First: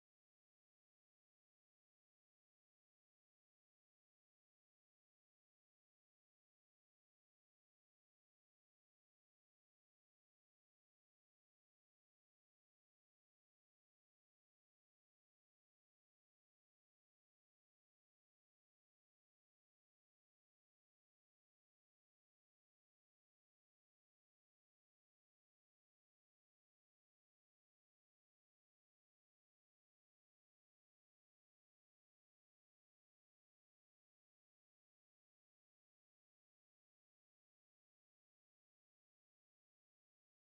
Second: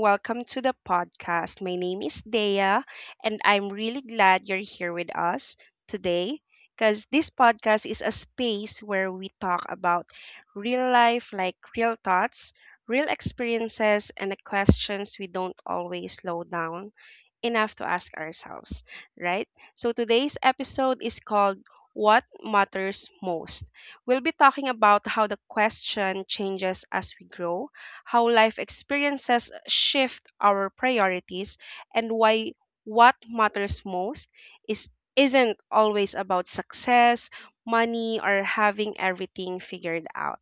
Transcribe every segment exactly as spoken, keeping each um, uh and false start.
Welcome to the podcast. My name is Dea, and I'm really glad you're here with us today because this podcast is a space where we talk about real life, like real thoughts, real experiences, and the questions we don't always slow down enough to ask ourselves, right? So today's episode is called What Matters Most. We'll be talking about how the question changes as we grow, how life experiences shift our priorities, and why what matters most is isn't always about success, money, or having everything figured out.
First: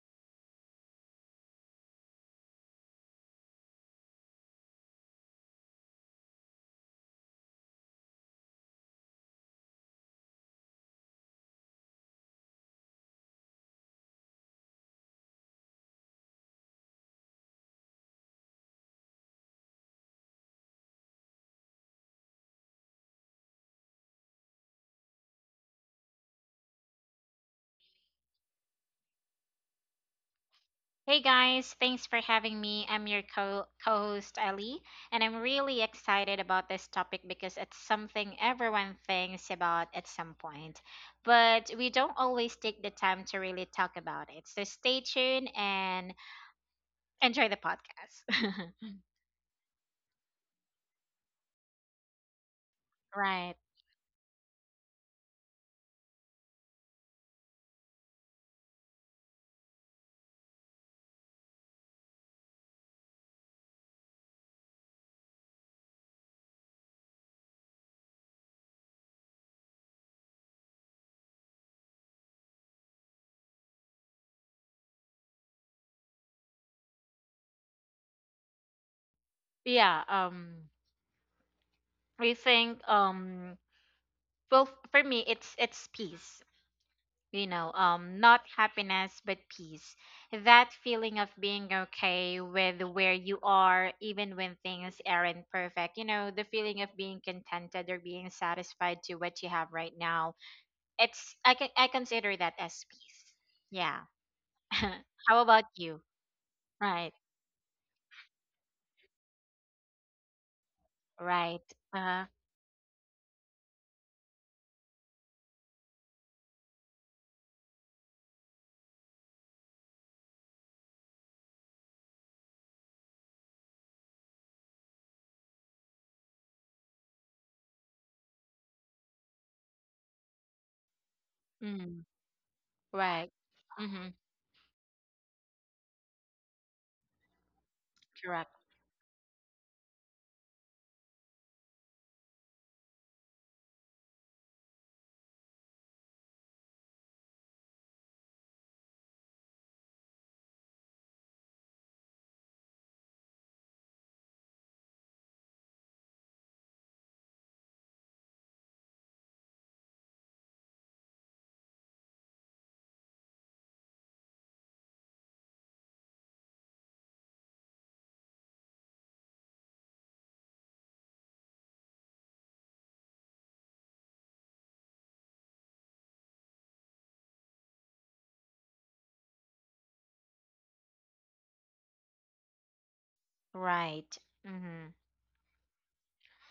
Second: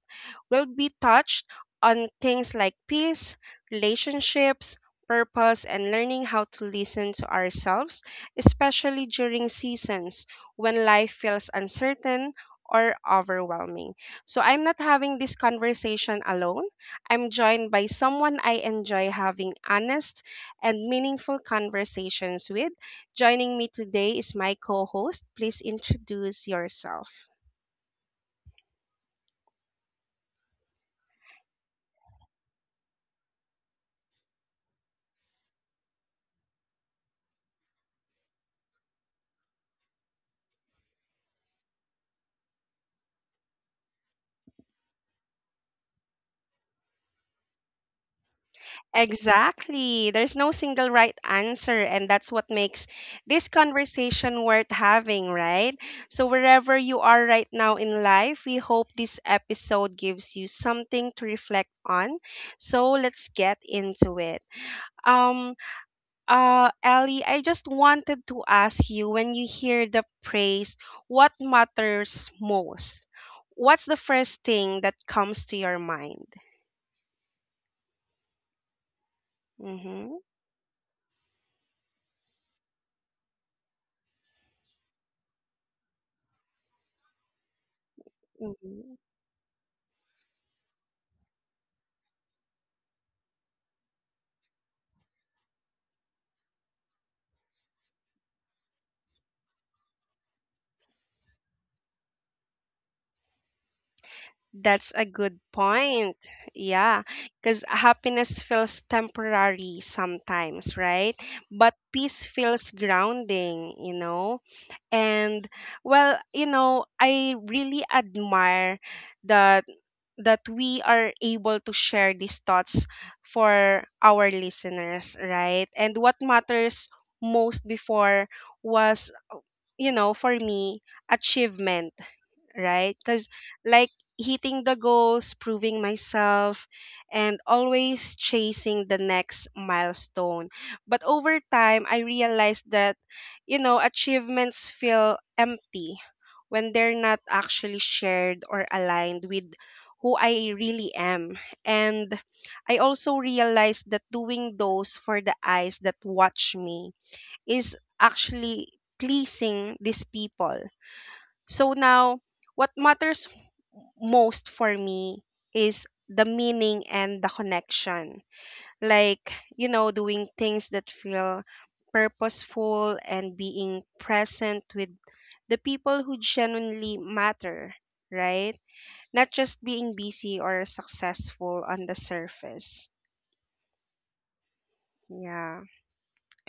We'll be touched on things like peace, relationships, purpose, and learning how to listen to ourselves, especially during seasons when life feels uncertain or overwhelming. So I'm not having this conversation alone. I'm joined by someone I enjoy having honest and meaningful conversations with. Joining me today is my co host. Please introduce yourself. Hey guys, thanks for having me. I'm your co host Ellie, and I'm really excited about this topic because it's something everyone thinks about at some point, but we don't always take the time to really talk about it. So stay tuned and enjoy the podcast. Exactly. There's no single right answer, and that's what makes this Right. conversation worth having, right? So, wherever you are right now in life, we hope this episode gives you something to reflect on. So, let's get into it. Um, Uh, Ellie, I just wanted to ask you, when you hear the praise, what matters most? What's the first thing that comes to your mind? Yeah, Mm-hmm. um we think um well f- for me it's it's peace. You know um not Mm-hmm. happiness but peace, that feeling of being okay with where you are even when things aren't perfect. You know, the feeling of being contented or being satisfied to what you have right now. It's i can i consider that as peace. Yeah. That's a good How about you? point. Yeah, Right. because happiness feels temporary sometimes, right? Right. But uh peace feels grounding, you know? And, well, you know, I really admire that that we are able to share these thoughts for our listeners, right? And what matters most before was, you know, for me, achievement, mm, right? Because, right. like, Mm-hmm, hitting the goals, proving myself, and always correct, chasing the next milestone. But over time, I realized that, you know, achievements feel empty when they're not actually shared or aligned with who I really am. And I also realized that doing those for the eyes that watch me is actually pleasing these people. So now, what matters most for me is the meaning and the connection. Like, you know, doing things that feel purposeful and being present with the people who genuinely matter, right? Not just being busy or successful on the surface. right. Mm-hmm. Yeah.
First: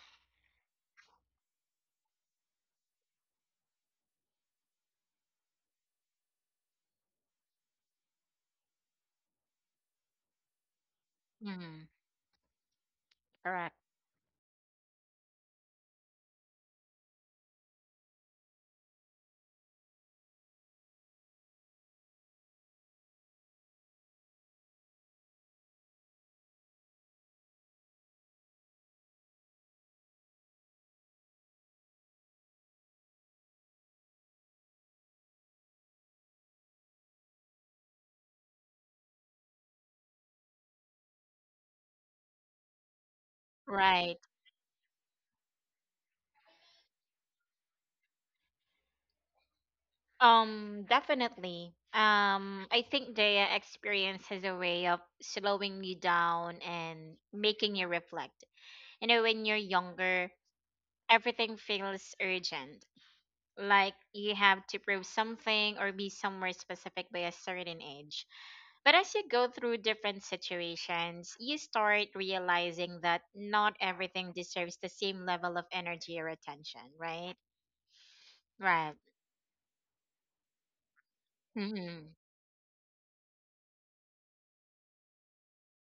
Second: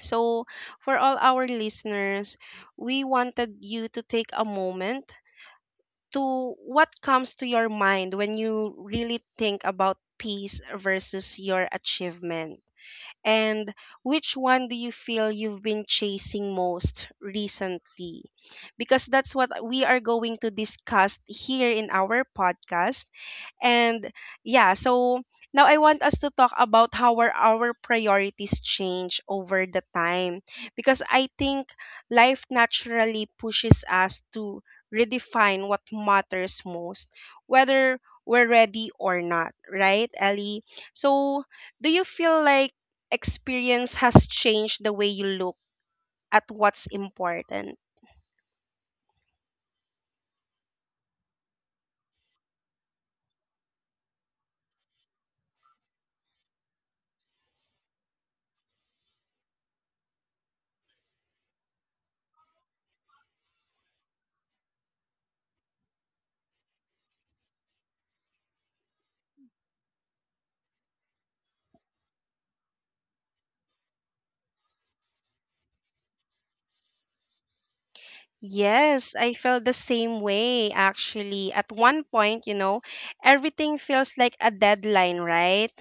So, for all our listeners, we wanted you to take a moment to what comes to your mind when you really think about peace versus your Mm-hmm. achievement. And Correct. which one do you feel you've been chasing most recently? Because that's what we are going to discuss here in our podcast. And yeah, so now I want us to talk about how our, our priorities change over the time. Because I think life naturally pushes us to redefine what matters most, whether we're ready or not, right, Ellie? So, do you feel like experience Right. has changed the way you look at what's important? Um, definitely. Um, I think the experience has a way of slowing you down and making you reflect. You know, when you're younger, everything feels urgent. Like you have to prove something or be somewhere specific by a certain age. But as you go through different situations, you start realizing that not everything deserves the same level of energy or attention, right? Right. Yes, I felt the same way actually. At one Hmm. point, you know, everything feels like a deadline, right?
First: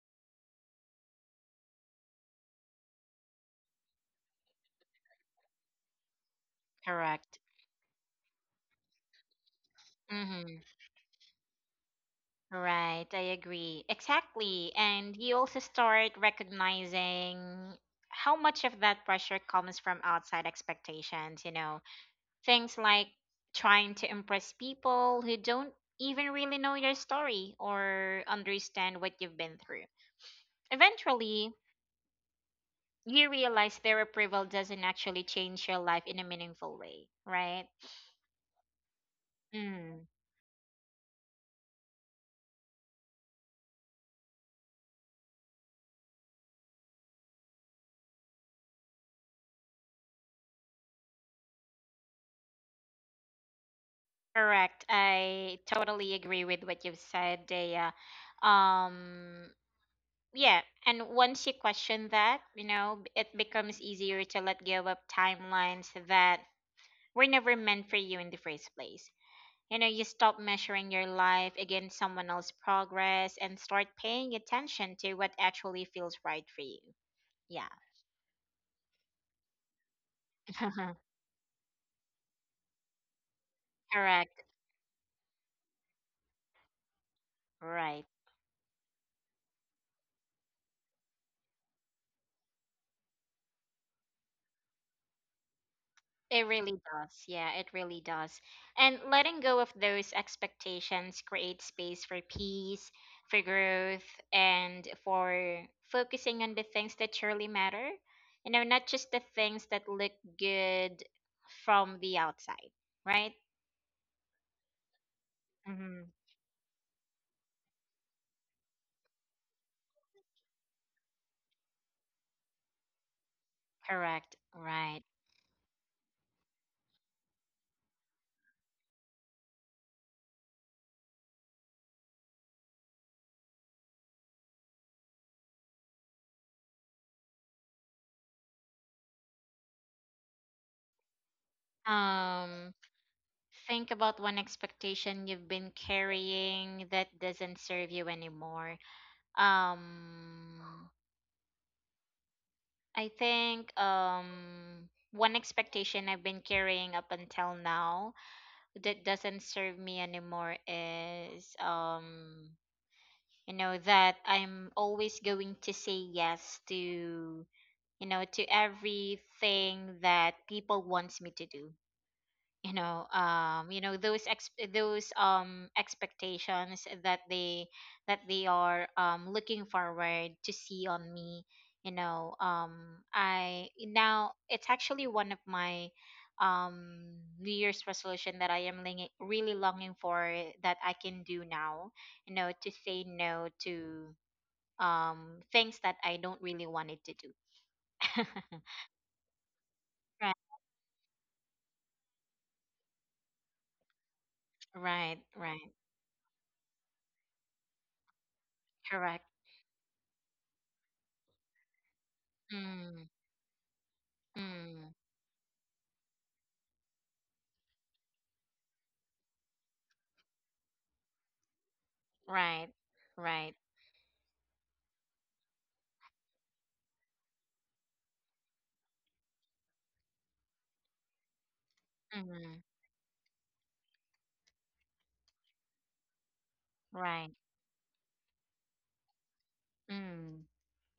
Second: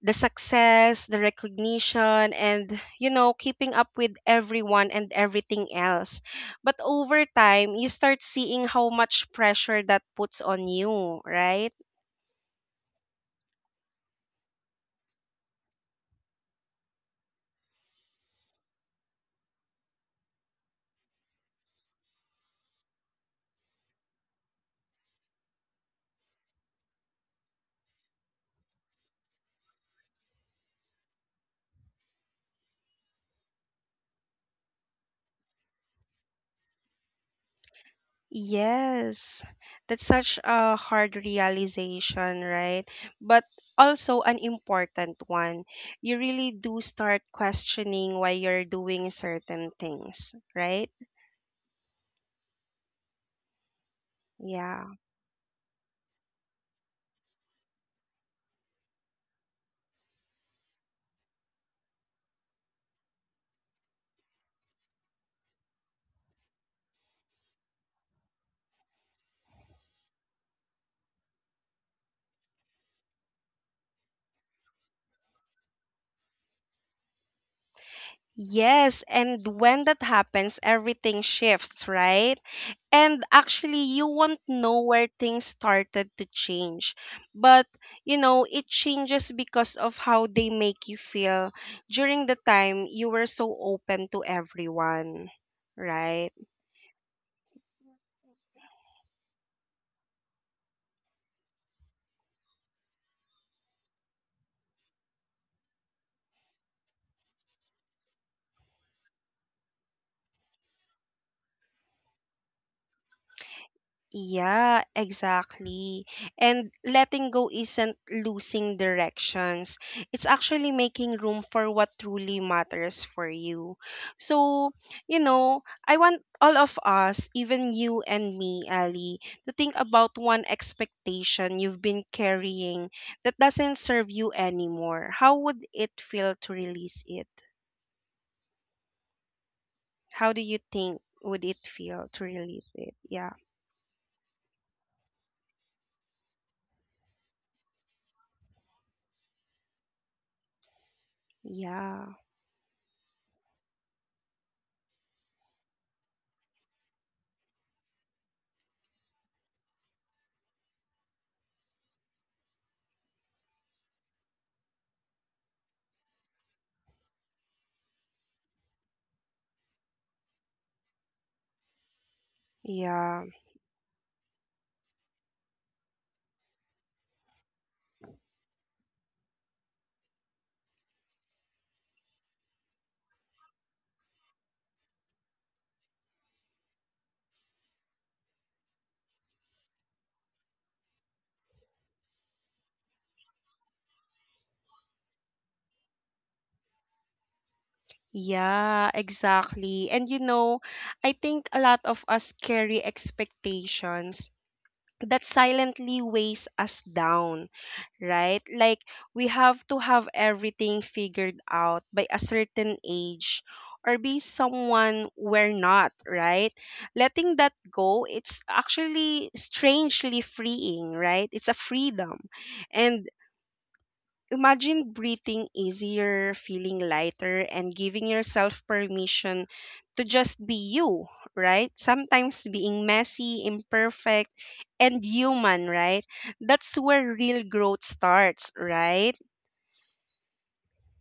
The success, the recognition, and, you know, keeping up with everyone and everything else. But over Correct. time, you start seeing how much pressure that puts Mm-hmm. on you, right? Right, I agree. Exactly. And you also start recognizing how much of that pressure comes from outside expectations, you know, things like trying to impress people who don't even really know your story or understand what you've been through. Eventually, you realize their approval doesn't actually change your life in a meaningful way, right? Yes, that's Mm, such a hard realization, right? But also an important one. You really do start questioning why you're doing certain things, right? Yeah. correct. I totally agree with what you've said, Dea. Um, yeah, and once you question that, you know, b- it becomes easier to let go of timelines that were never meant for you in the first place. You know, you stop measuring your life against someone else's progress and start paying attention to what actually feels right for you. Yeah. Yes, and when that happens, everything shifts, right? And actually, you won't Correct. know where things started to change, but you Right. know it changes because of how they make you feel during the time you were so open to everyone, right? It really does. Yeah, it really does. And letting go of those expectations creates space for peace, for growth, and for focusing on the things that truly matter. You know, not just the things that look good from the outside, right? Yeah, exactly. Mm-hmm. And letting go isn't losing directions. It's actually making room for what truly matters for you. Correct. So, Right. you know, I want all of us, even you and me, Ali, to think about one expectation you've been carrying that doesn't serve you anymore. How would it feel to release it? How do you think would it feel to release Um, it? Yeah. think about one expectation you've been carrying that doesn't serve you anymore. Um, Yeah. I think um one expectation I've been carrying up until now that doesn't serve me anymore is, um you know, that I'm always going to say yes to, you know, to everything that people wants me to do. you know Yeah. um you know those ex- those um expectations that they, that they are um looking forward to see on me. You know um i now it's actually one of my um new year's resolution that i am ling- really longing for, that I can do now, you know, to say no to um things that I don't really wanted to do. Yeah, exactly. And you Right. know, I think a lot of us carry expectations Right. that Right. silently weighs us down, right? Like, Correct. we have to have everything figured out by a certain Mm. age or be Mm. someone we're not, right? Letting that go, it's actually strangely freeing, right? It's a freedom. Right. And Right. imagine breathing easier, feeling lighter, and giving yourself permission to just be you, right? Sometimes Mm-hmm. being messy, imperfect, and human, right? That's where Right. real growth starts, right? Mm.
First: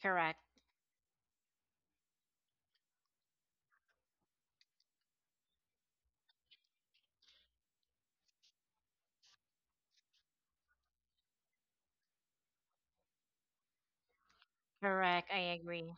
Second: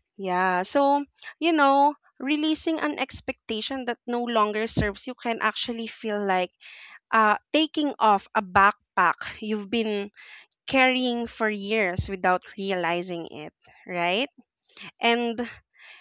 Correct. Yeah. So, you know, releasing an expectation that no longer serves you can actually feel like uh, taking off a backpack you've been carrying for years without realizing it, right? Correct. I And agree.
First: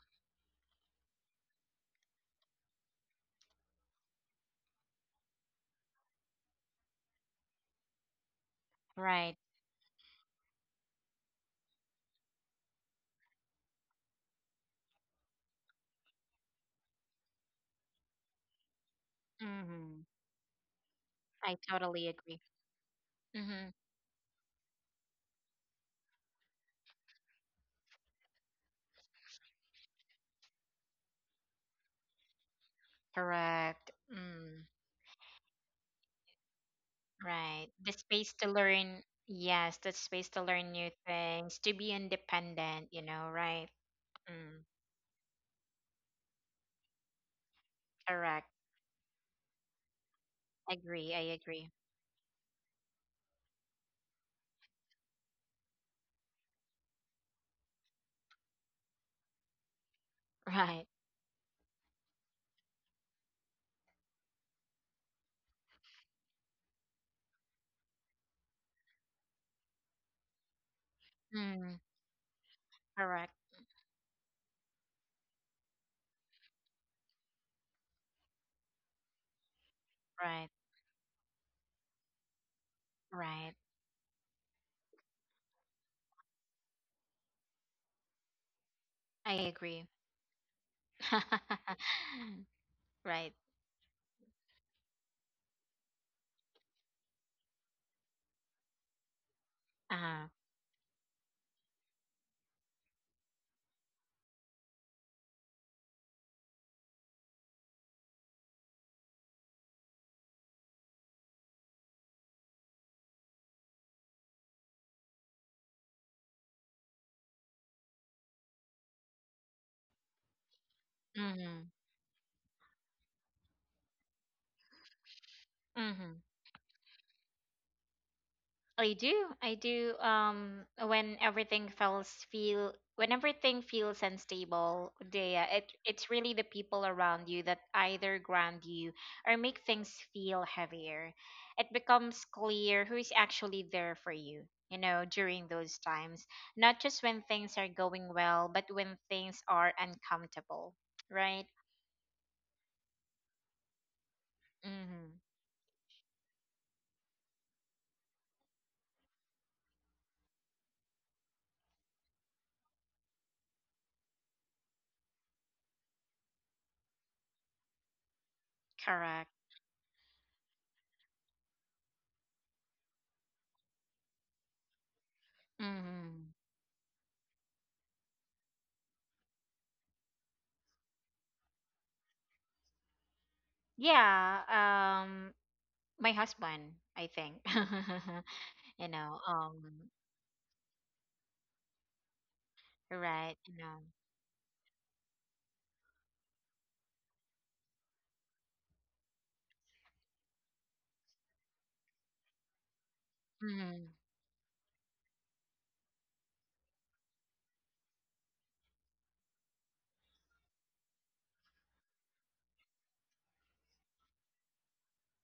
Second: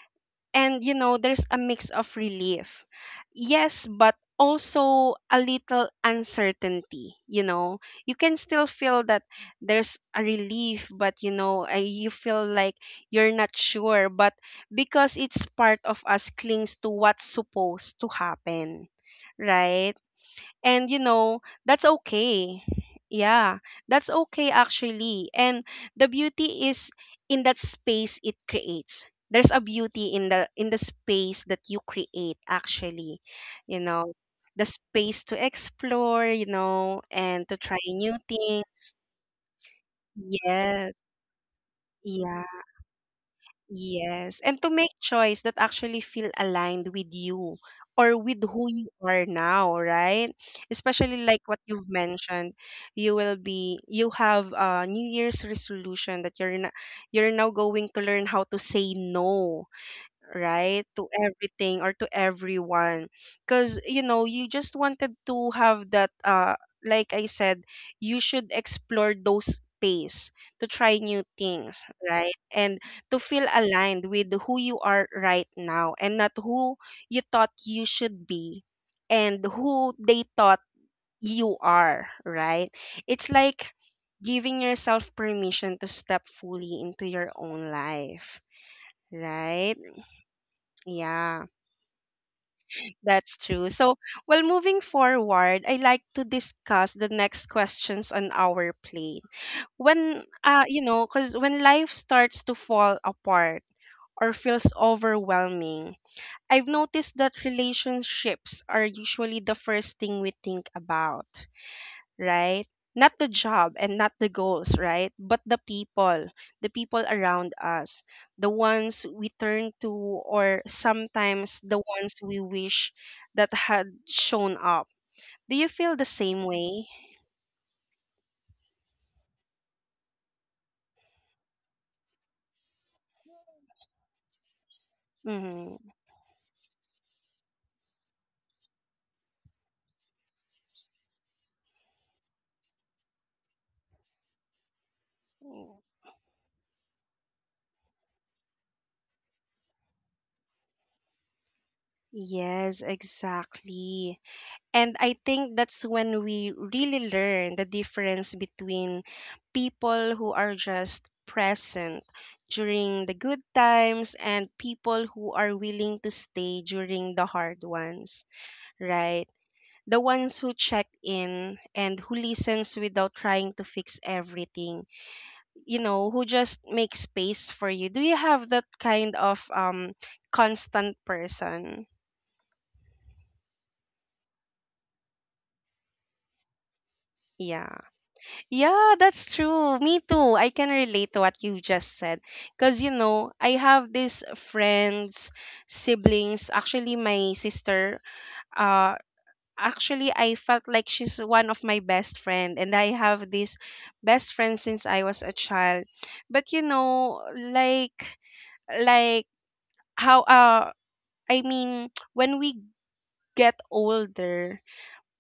and you know, there's a mix of relief, yes, but also a little uncertainty, you know, you can still feel that Right. there's a relief, but you know, uh, you feel like you're not sure, but because it's part of us clings to what's supposed to happen, right? Mm-hmm. And you know, I that's totally agree. okay. Yeah, Mm-hmm. that's okay actually. And the beauty is in that space it creates, there's a beauty in the in the space that you create actually. You Correct. know, the Mm. space to explore, you know, and to Right. try The new space to things. learn. Yes, the space to learn new Yes. things, to be Yeah. independent, you know, right? Yes, and Mm. to make choice that actually feel aligned with you or with Correct. who you are now, right? Agree. Especially I like what agree. you've mentioned, you will be you have a New Year's resolution that you're not, you're now going to learn how to say no, right, Right. to everything or to everyone, because you know, you just wanted to have that uh like I said, you should explore those space to try new things, Mm. right? And to Correct. feel aligned with who you are right now and not who you thought you should be and who they Right. thought you are, right? It's Right. like giving yourself permission to step fully into your own life, I right? agree. Yeah. Right. That's true. So, well, moving forward, I like to discuss the next questions on our plate. When, Uh-huh. uh, you know, because when life starts to fall apart or feels overwhelming, I've noticed that relationships are usually the first thing we think about, right? Not the job and not the goals, right? But the people, the people around us, the ones we turn to, or sometimes Mm-hmm. the ones we wish that had shown up. Do you feel the Mm-hmm. same way? I do. I do. Um, when everything feels feel when everything feels unstable, Dea, it Mm-hmm. it's really the people around you that either ground you or make things feel heavier. It becomes clear who is actually there for you. You know, during those times, not just when things are going well, but when things are uncomfortable, right? Yes, exactly. And Mm-hmm. I think that's when we really learn the difference between people who are just present during the good times and people who are willing to stay during the hard ones, Correct. right? The ones who check in and who listens without trying to fix everything, you know, who Mm-hmm. just make space for you. Do you have that kind of um constant person? Yeah. Um, my husband, I think. Yeah. you Yeah, know, that's true. um, Me too. I can relate to what you just said. Because, you know, right. you I know, have these friends, siblings. Actually, my sister, uh, actually, I felt like she's one of my best friend. And I have this Mm. best friend since I was a child. But, you know, like, like how, uh, I mean, when we get older,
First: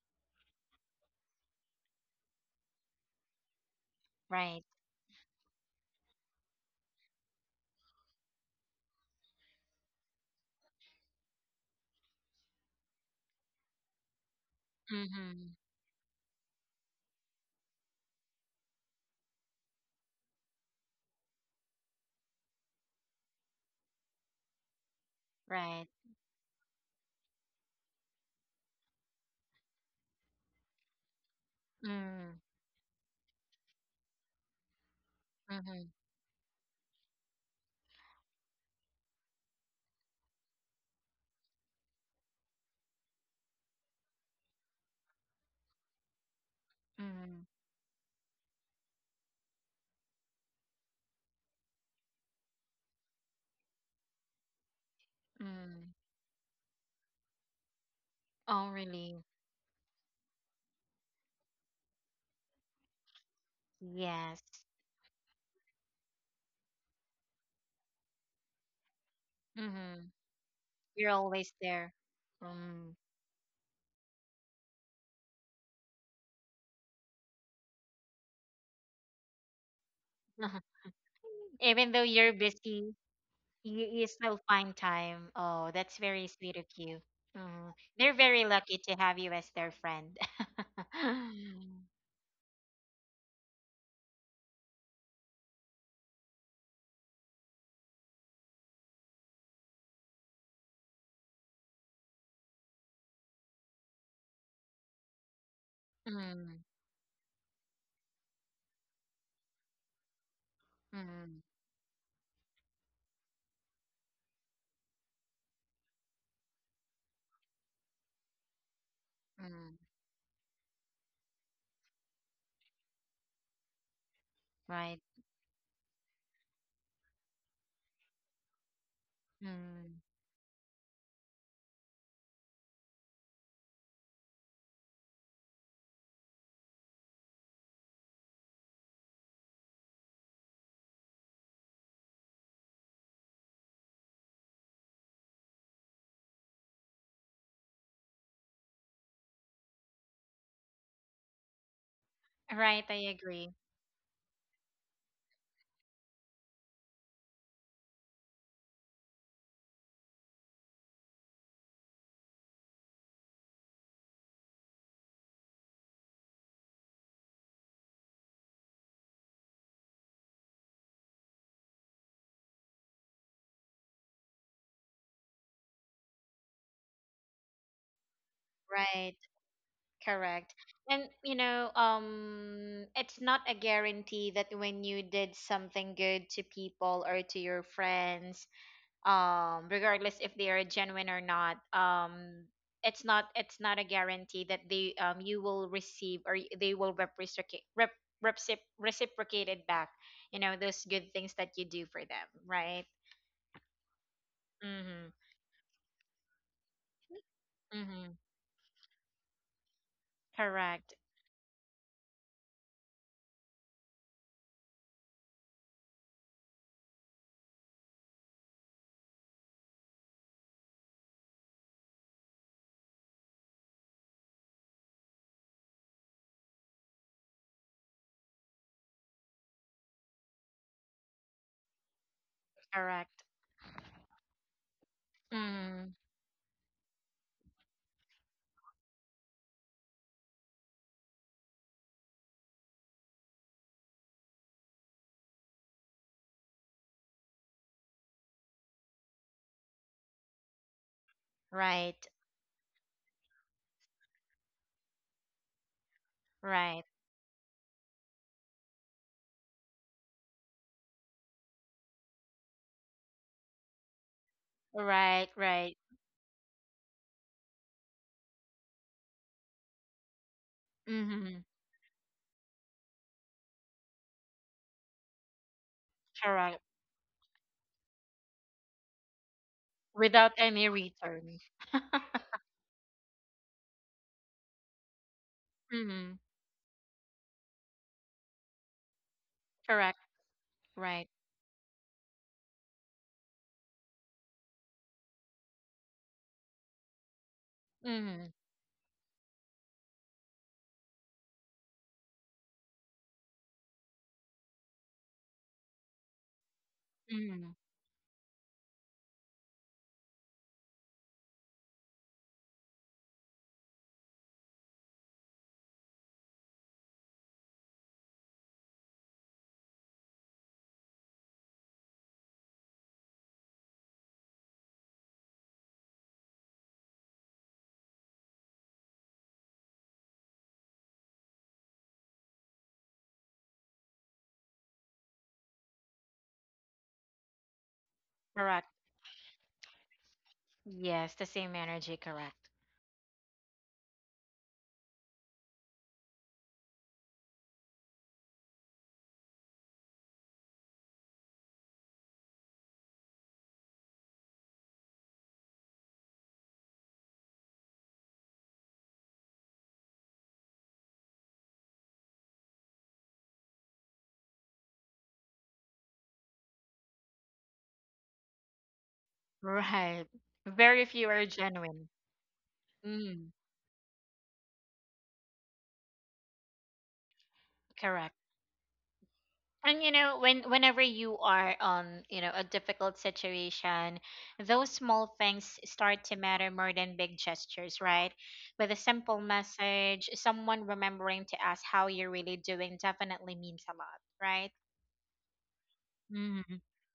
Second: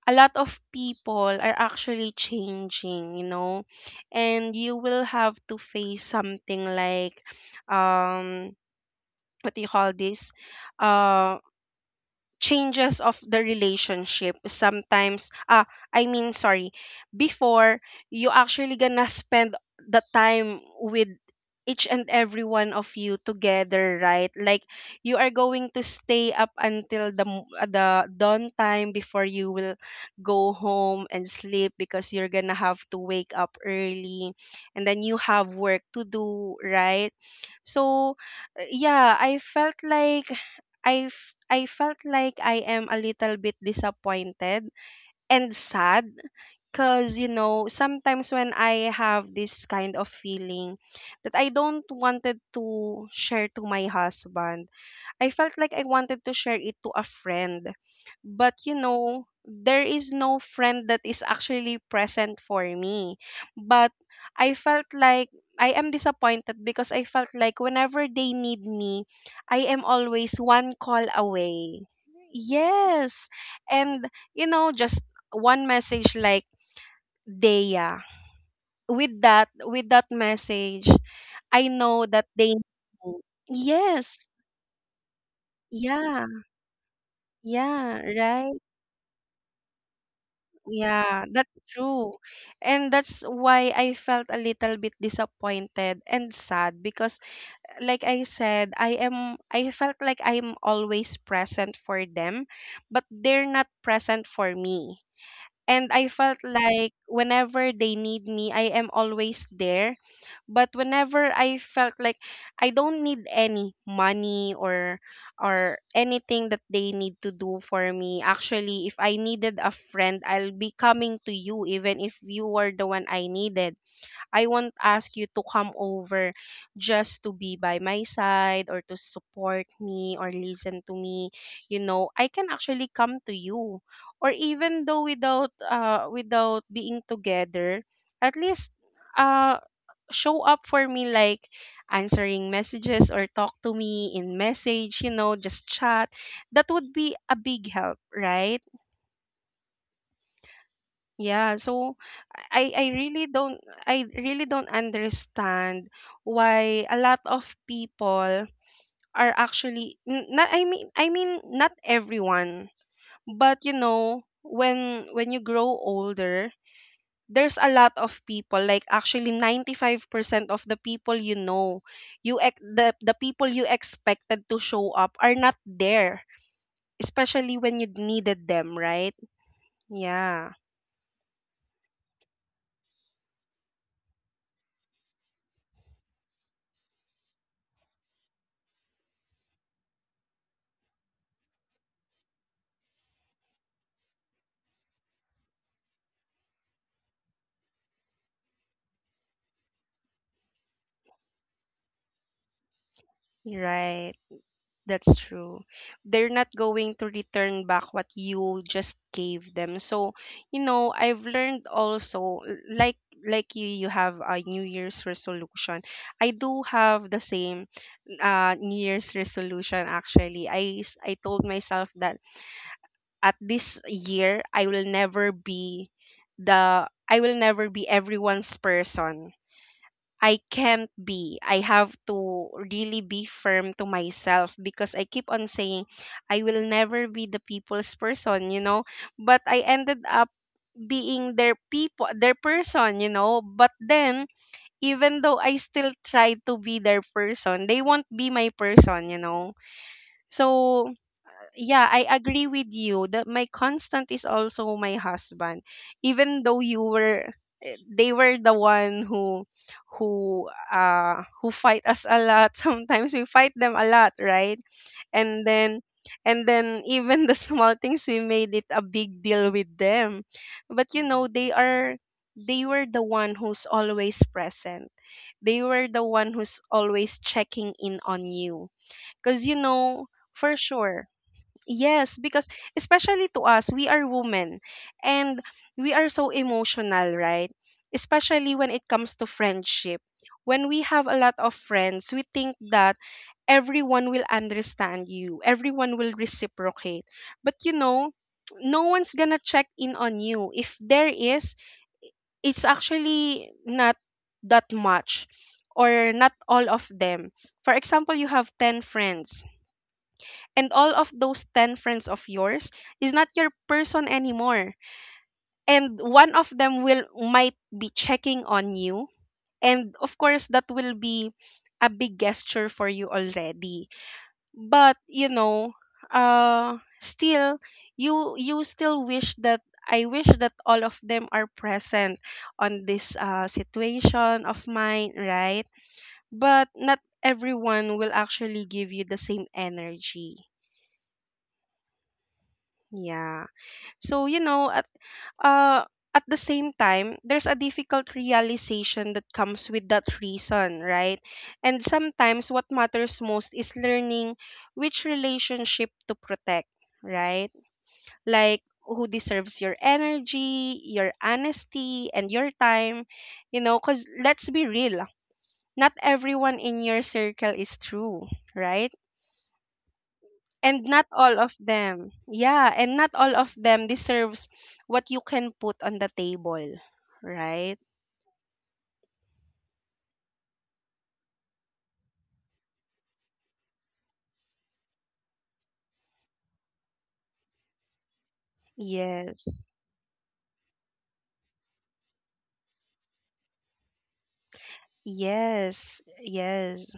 a lot of people are actually changing, you know, and Right. you will have to face something like, um, what do you call this? Uh, changes of the relationship sometimes. Mm-hmm. ah I mean, sorry, before, you actually gonna spend the time with each and every one of you together, right? Like, you are going to Right. stay up until the m- uh, the dawn time before you will go home and sleep because you're Mm. gonna have to wake up early and then you have Mm-hmm. work to do, right? So, uh, yeah, I felt like I f- I felt like I am a little bit disappointed and sad because you Mm. know, sometimes when I have this kind of feeling that I don't wanted to share to my husband, I felt like I Mm. wanted to share it to a friend. But Oh, you really? know, there is no friend that is actually present for me. But I Yes. felt like I am disappointed because I felt like whenever they need me, I am Mm-hmm. always one call You're always away. there. Um, Yes. And you know, just one message like, Dea. With that, with that message, I Even though know that you're they busy, need me. you, you Yes. still find time. Oh, that's very Yeah. sweet of you. Mm. Yeah, They're very right. lucky to have you as their friend. Yeah, that's Mm. true. And that's why I felt a little bit disappointed and sad because like I said, I am I felt like I'm always present for them, but they're not present for me. And I felt Mm. like whenever they need me, I am always there, but whenever Mm. I felt like I don't need any money or or anything that they need to do for me, actually, if I needed a friend, I'll be coming to you. Even if you were the one I needed, I won't Right. ask you to come over just to be by my side or to support Mm. me or listen to me. You know, I can actually come to you. Or even though without uh without being together, at least uh show up for me, like answering messages or talk to me in message, you know, just chat. That would be a big help, right? Yeah, so I Right, I I really agree. don't I really don't understand why a lot of people are actually n- not— I mean I mean not everyone, but you know when when you grow older, there's a lot of people, like actually ninety-five percent of the people, you know, you ex- the the people you expected to show up are not there, especially when you needed them, right? Right. Yeah, Correct. And you know, um it's not a guarantee that when you did something good to people or to your friends, um regardless if they are genuine or not, um it's not it's not a guarantee that they um you will receive, or y- they will reciprocate rep, recipro- reciprocate it back. You know, those good things that you do for them, right? right. That's Mhm. true. They're not going to return back what Mhm. you just gave them. So, you know, Correct. I've learned also, l- like like you, you have a New Year's resolution. I do have the same uh New Year's resolution actually. I s- I told myself that at this year I will never be the I will never be everyone's person. I can't be. I have to really be Correct. firm to myself because I keep on saying Mhm. I will never be the people's person, you know. But I ended up being their people, their person, you know. But then, even though I still try to be their person, they won't be my person, you know. So yeah, I Right. agree with you that my constant is also my husband. Even though you Right. were, eh, they were the one who— who uh who fight us a lot. Sometimes we fight them a lot, right? Right. And Right. then and then even the small things we made it a big deal with them. But you know, Mhm. they are— they were the one who's always present. They were the one who's Correct. always checking in on you. 'Cause you know, Without for any sure. return. Yes, because especially to us, we are women, and we are Hmm. so emotional, right? Especially when it comes to Correct. friendship. When we have Right. a lot of friends, we think that everyone will understand you, everyone will reciprocate. But you know, Hmm. no one's gonna check in on you. If there is, it's actually not that much, or not all of them. Hmm. For example, you have ten friends, and all of those ten friends of yours is not your person anymore, and one of them will might be checking on you, and of course that will be a big gesture for you already, but you know, uh still, you you still wish that— I wish that all of them are present on this uh, situation of mine, right? But not everyone will actually Correct. give you the same energy. Yes, the same energy. Correct. Yeah. So, you know, at uh at the same time, there's a difficult realization that comes with that reason, right? And sometimes what matters most is learning which relationship to protect, right? Like who deserves your energy, your honesty, and your time, you know, because let's be real, not everyone in your circle is true, right? Right. And Very not few are all of genuine. them— yeah, and not Mm, all of them deserves what you can put on the table, right? correct. And you know, when whenever you are on, you know, a difficult situation, those small things start to matter more than big gestures, right? With a simple yes message, someone remembering to ask how you're really doing definitely means a lot, right? yes Mm-hmm. yes.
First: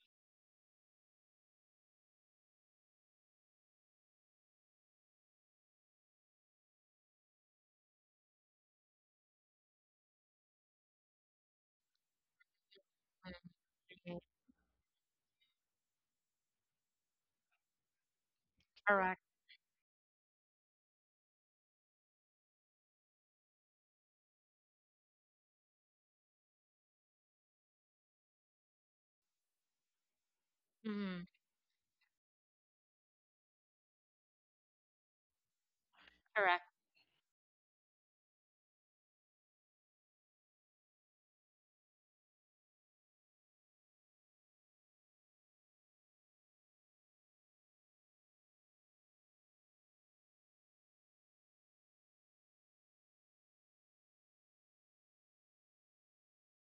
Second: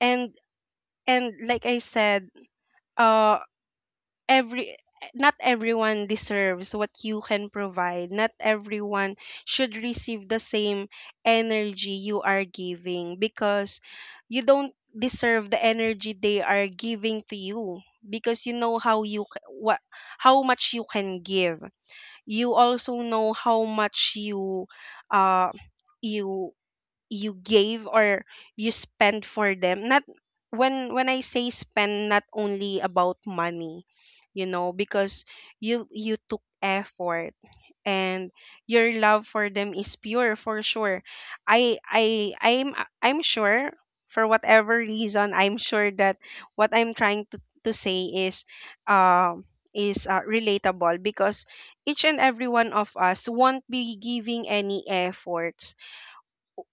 and and like I said, uh every— not everyone deserves what you can provide. Not everyone should receive the same energy you are giving, because you don't deserve the energy they are giving to you, because you know how Correct. you— c- what how much you can give. You also know how much you, uh you, you gave, or you spend for them— not when— when I Mm, say spend, not only about money, you know, because you you took correct. effort, and your love for them is pure, for sure. I i i'm i'm sure, for whatever reason, I'm sure that what I'm trying to, to say is, um is, uh, relatable, because each and every one of us won't be giving any effort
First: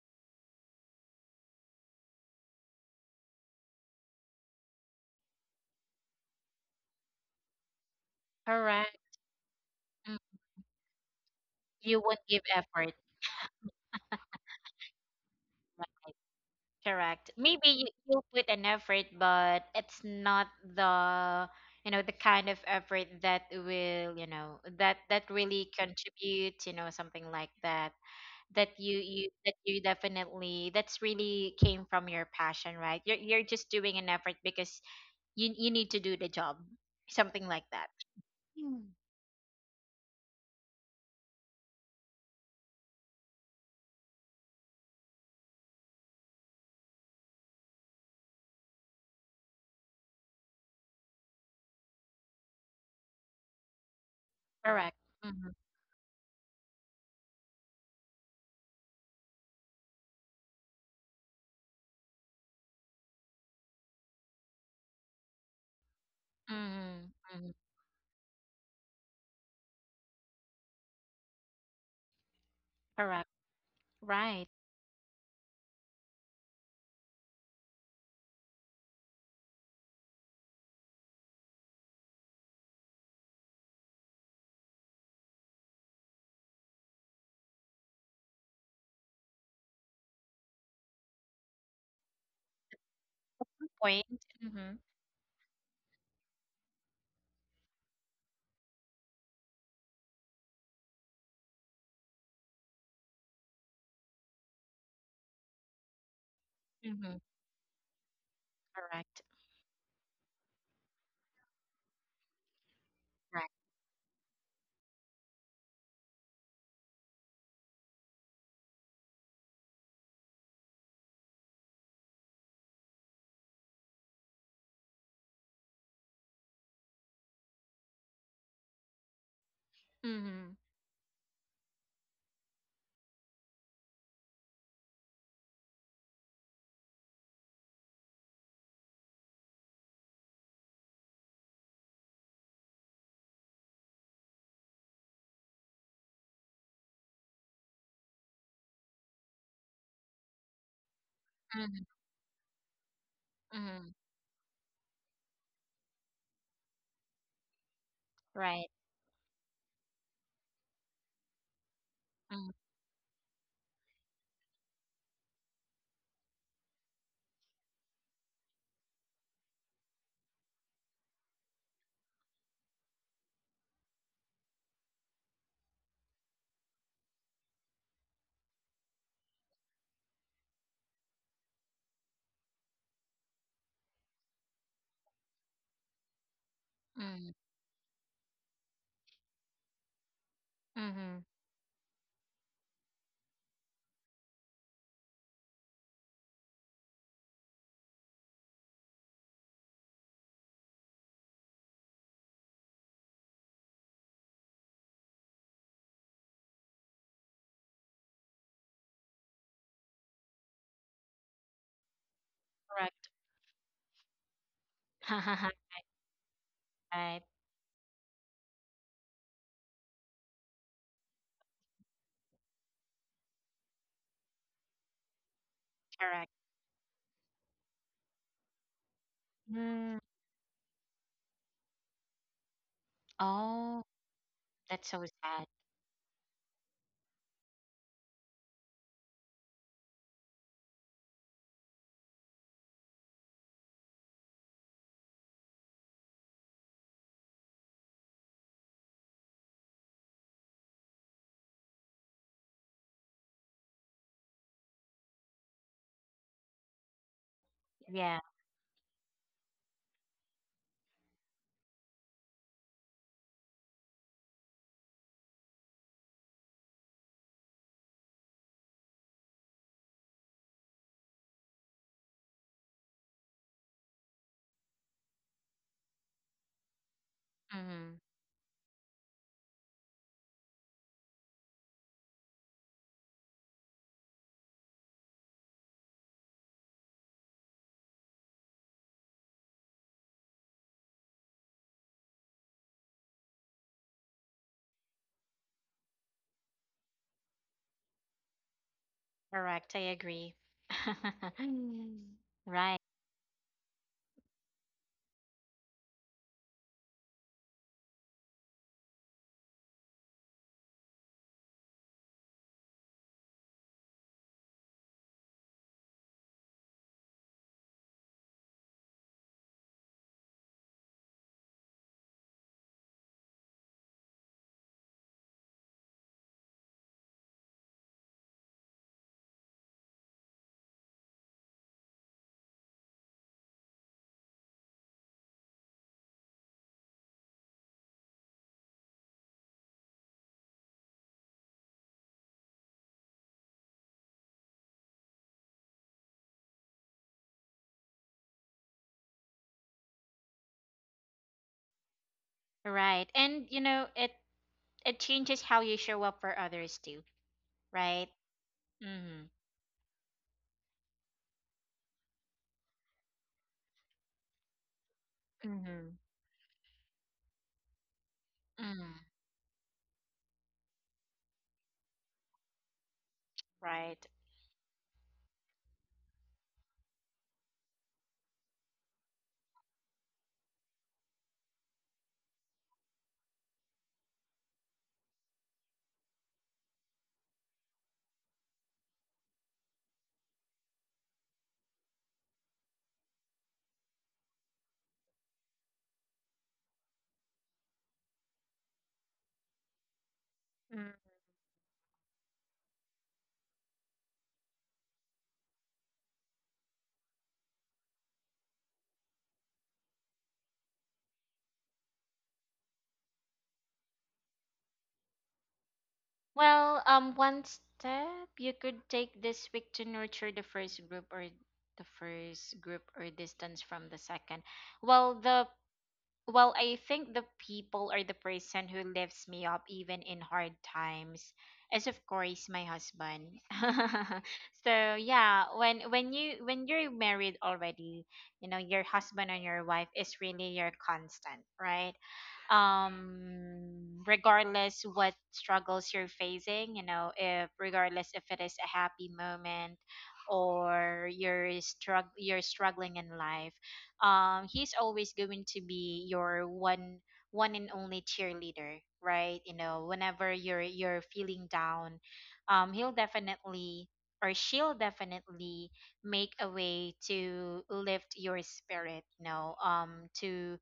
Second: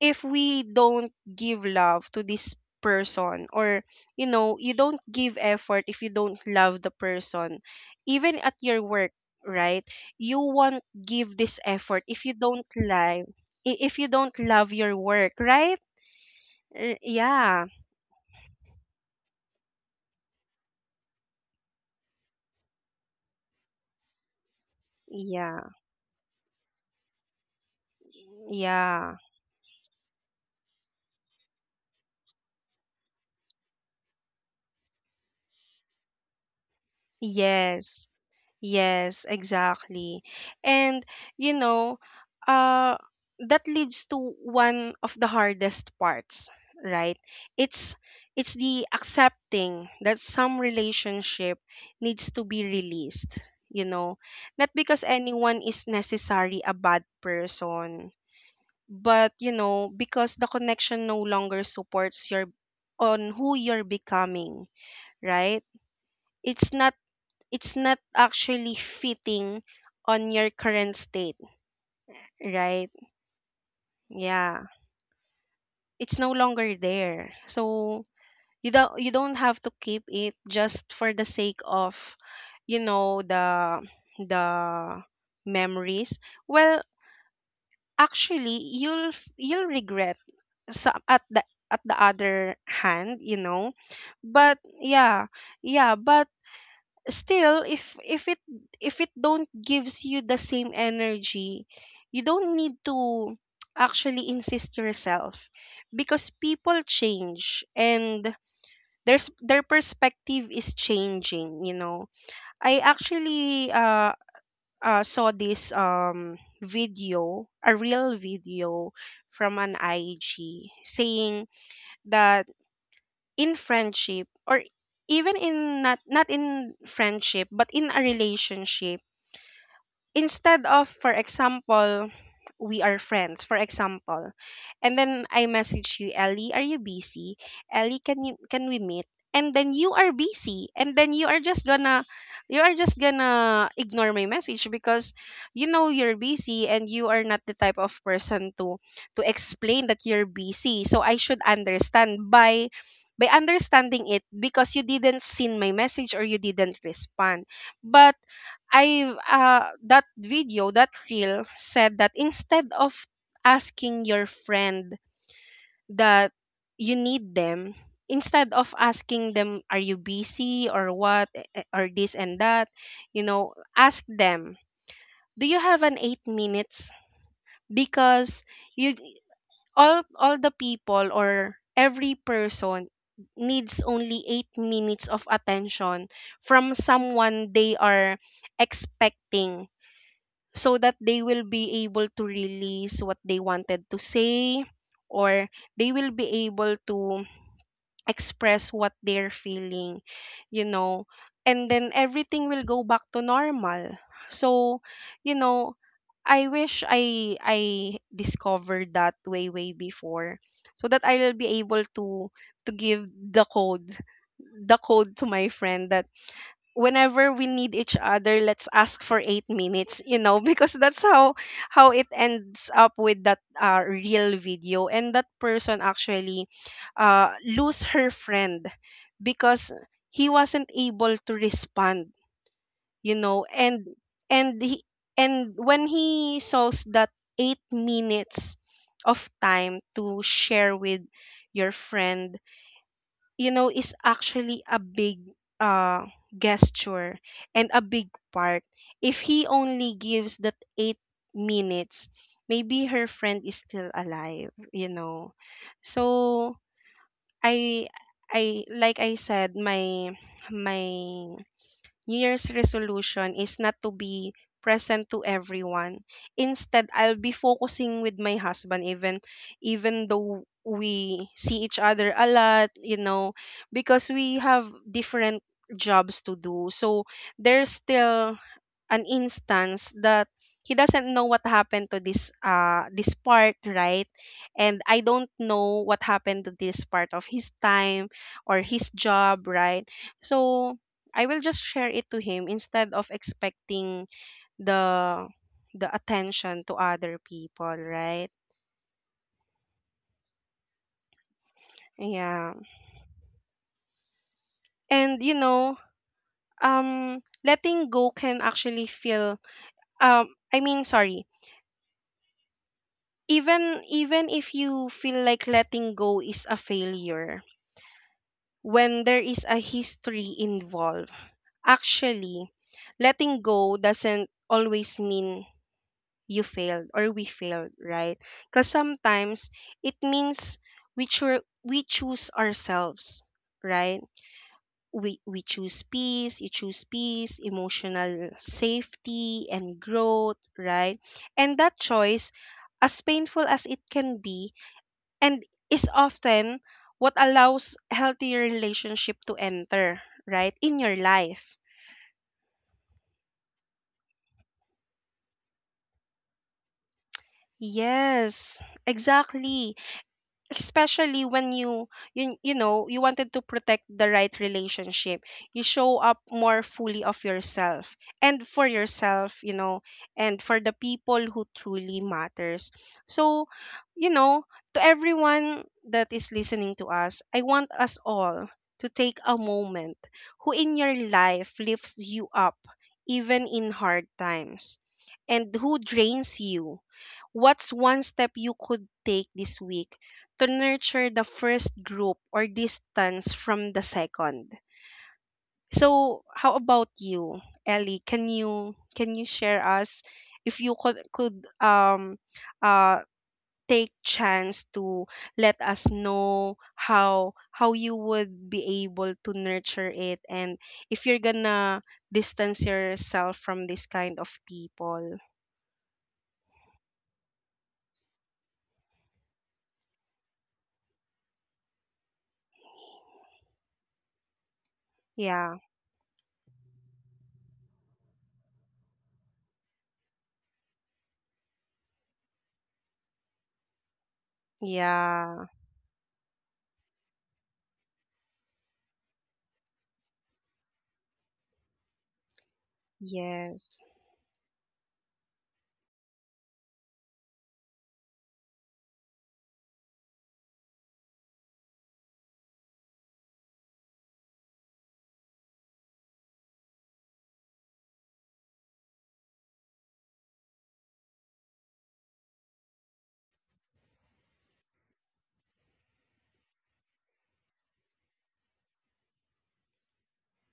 if we don't give love to this person, or, you know, you don't give effort if you don't love the person, even at your Correct. work, right? Mm, You won't give this you effort would if you give don't effort. lie— i- if you don't love your work, right? Right. R- Correct. yeah, Maybe you, you'll put an effort, but it's not the, you know, the kind of effort that will, you know, that that yeah, really contributes, you know, something like that, that you yeah, you that you definitely, that's really came from your passion, right? You're you're just doing an effort because you you need to do the job, something like that. yes. Mm. Yes, exactly. And you know, uh that leads to one of the hardest parts, right? It's it's the accepting that some relationship needs to be released, you know. Not Correct. because Mm-hmm. anyone is necessarily a bad person, but you know, because the connection no longer supports your— on who you're becoming, right? It's not Mm-hmm. Mm-hmm. it's not actually fitting on your current state, right? Correct. Right. Yeah. It's no longer there. So you don't you don't have to keep it just for the sake of, you know, the the memories. Well, actually you'll f- you'll regret— so at the— at the other hand, you know. Point. But Mm-hmm. yeah, yeah, but still, if if it if it don't gives you the same energy, you don't need to actually insist yourself, because people Mm-hmm. change, and Correct. there's— their perspective is changing, you know. I Correct. actually, uh, uh saw this um video, a real video, from an I G, saying that in friendship, or even in— not, not in friendship, but in a relationship, Mhm. instead of— for example, we are friends, for example, and then I message you, Ellie, are you busy? Ellie, can you— can we meet? And then you are busy, and then you are just gonna— you are just gonna ignore my message because, you know, you're busy, and you are not the type of person to— to explain that you're busy, so I should Mm-hmm. understand, by— by Mhm. understanding it, because you didn't seen my message, or you didn't respond. But Right. I, uh, that video, that reel said that, instead of asking your friend that you need them, instead of asking them, are you busy, or what, eh, eh, or this and that, you know, ask them, do you have an eight minutes? Because you— all all the people, or every person, needs only eight minutes of attention from Mm-hmm. someone they are expecting, so that they Mhm. will be able to release what they wanted to say, or they will be able to express what they're feeling, you know, and then everything will go back to normal. So, you know, I wish I I discovered that way, way before, so that I'll be able to to Correct. give the code, the code to my friend, that Right. whenever we need each other, let's ask for eight minutes, you know. Because that's how— how it ends up with that, uh, real video, and that person Correct. actually uh lose her friend, because Mm. he wasn't able to respond, you know, Oh, and and he, that's so sad. and when he saws that eight minutes of time to share with your friend, you know, is actually a big, uh gesture, and a big part. If he only gives that eight minutes, maybe her friend is still alive, you know. So I— Yeah. i like I said, my— my New Year's resolution is not to be present to everyone. Instead, I'll be focusing with my husband, even— even though we see each other a lot, you know, because we have different jobs to do. So there's Mhm. still an instance that he doesn't know what happened to this, uh this part, right? And I don't know what happened to this part of his time, or his job, right? So I will just share it to him, instead of expecting the the attention to other people, right? Correct. I agree. Yeah. Right. And you know, um letting go can actually feel, um I mean, sorry— even, even if you feel like letting go is a failure, when there is a history involved, actually, letting go doesn't always mean you failed, or we failed, right? Because sometimes it means we, cho- we choose ourselves, right? we, we choose peace— you choose peace, emotional safety, and growth, right? And that choice, as painful as it can be, and is often what allows healthy relationship to enter, right, in your life. Right. And you know, it it changes how you show up for others too. Right. Yes, Mm-hmm. exactly. Especially when you, you you know, you wanted to protect the right relationship, you show Mhm. up more fully of yourself, and for Mm. yourself, you know, and for the people who truly matters. So, Right. you know, to everyone that is listening to us, I want us all to take a moment. Who in your life lifts you up even in hard times, and who drains you? What's one step you could take this week to nurture the first group or distance from the second? So, how about you, Ellie? Can you— can you share us, if you could— could, um uh take chance to let us know how— how you would be able to nurture it, and if you're gonna distance yourself from this kind of people. Well, um, one step you could take this week to nurture the first group, or the first group or distance from the second. Well, the Yeah. well, I think the people or the person who lifts me up even in hard times is of course my husband. So yeah, Yeah. when when you when you're married already, you know, your husband and your wife is really your constant, right? um Yes. Regardless what struggles you're facing, you know, if regardless if it is a happy moment or you're strugg you're struggling in life, um he's always going to be your one one and only cheerleader, right? You know, whenever you're you're feeling down, um he'll definitely or she'll definitely make a way to lift your spirit, you know, um to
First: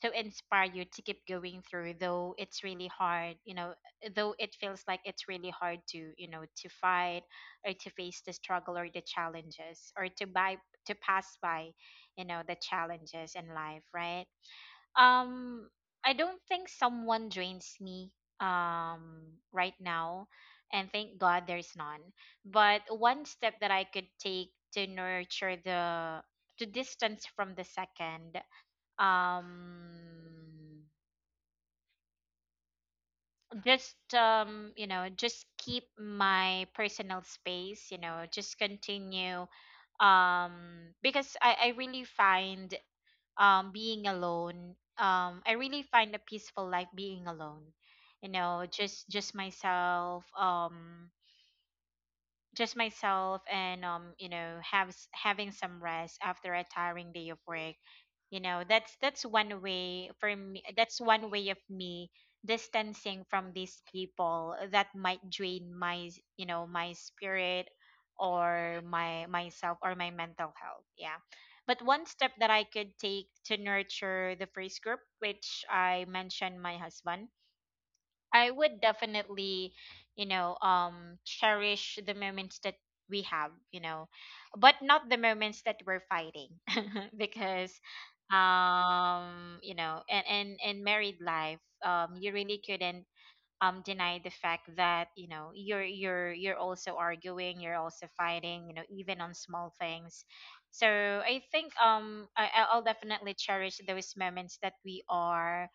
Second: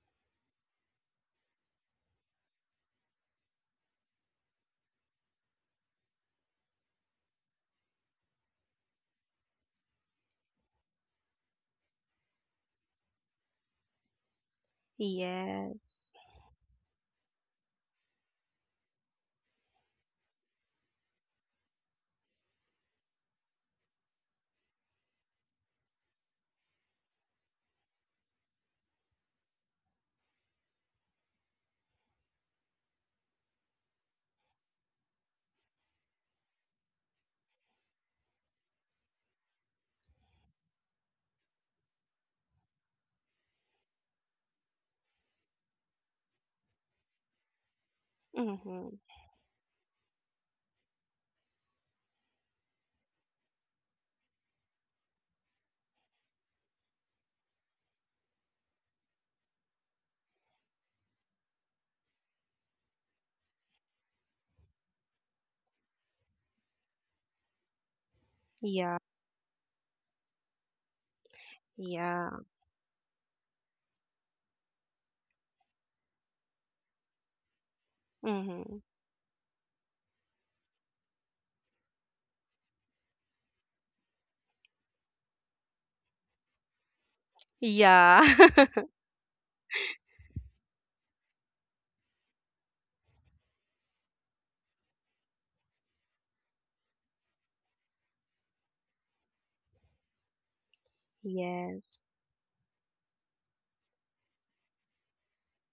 to inspire you to keep going through, though it's really hard, you know. Eh, though it feels like it's really hard to, you know, to fight or to face the struggle or the challenges, or to buy, to pass by, you know, the challenges in life, right? um Yes. I don't think someone drains me um right now, and thank god there's none. But one step that I could take to nurture the to distance from the second, um just, um you know, just keep my personal space. You know, just continue, um because i i really find, um being alone, um I really find a peaceful life being alone, you know, Mm-hmm. just just myself. Um just myself and, um you know, have s- having some rest after a tiring day of work. You know, that's that's one way for me, that's one way of me distancing from these people that might drain my, you know, my spirit or Yeah. my myself or my mental health. Yeah. But one step Yeah. that I could take to nurture the first group, which I mentioned, my husband, I would Mm-hmm. definitely, you know, um, cherish the moments that we have, you know, but not the moments that we're fighting, because, Yeah. um, you know, and and in married life, um, you really couldn't um deny the fact that, you know, you're you're you're also arguing, you're also fighting, you know, even on small things. So I think, Yes. um I, I- I'll definitely cherish those moments that we are,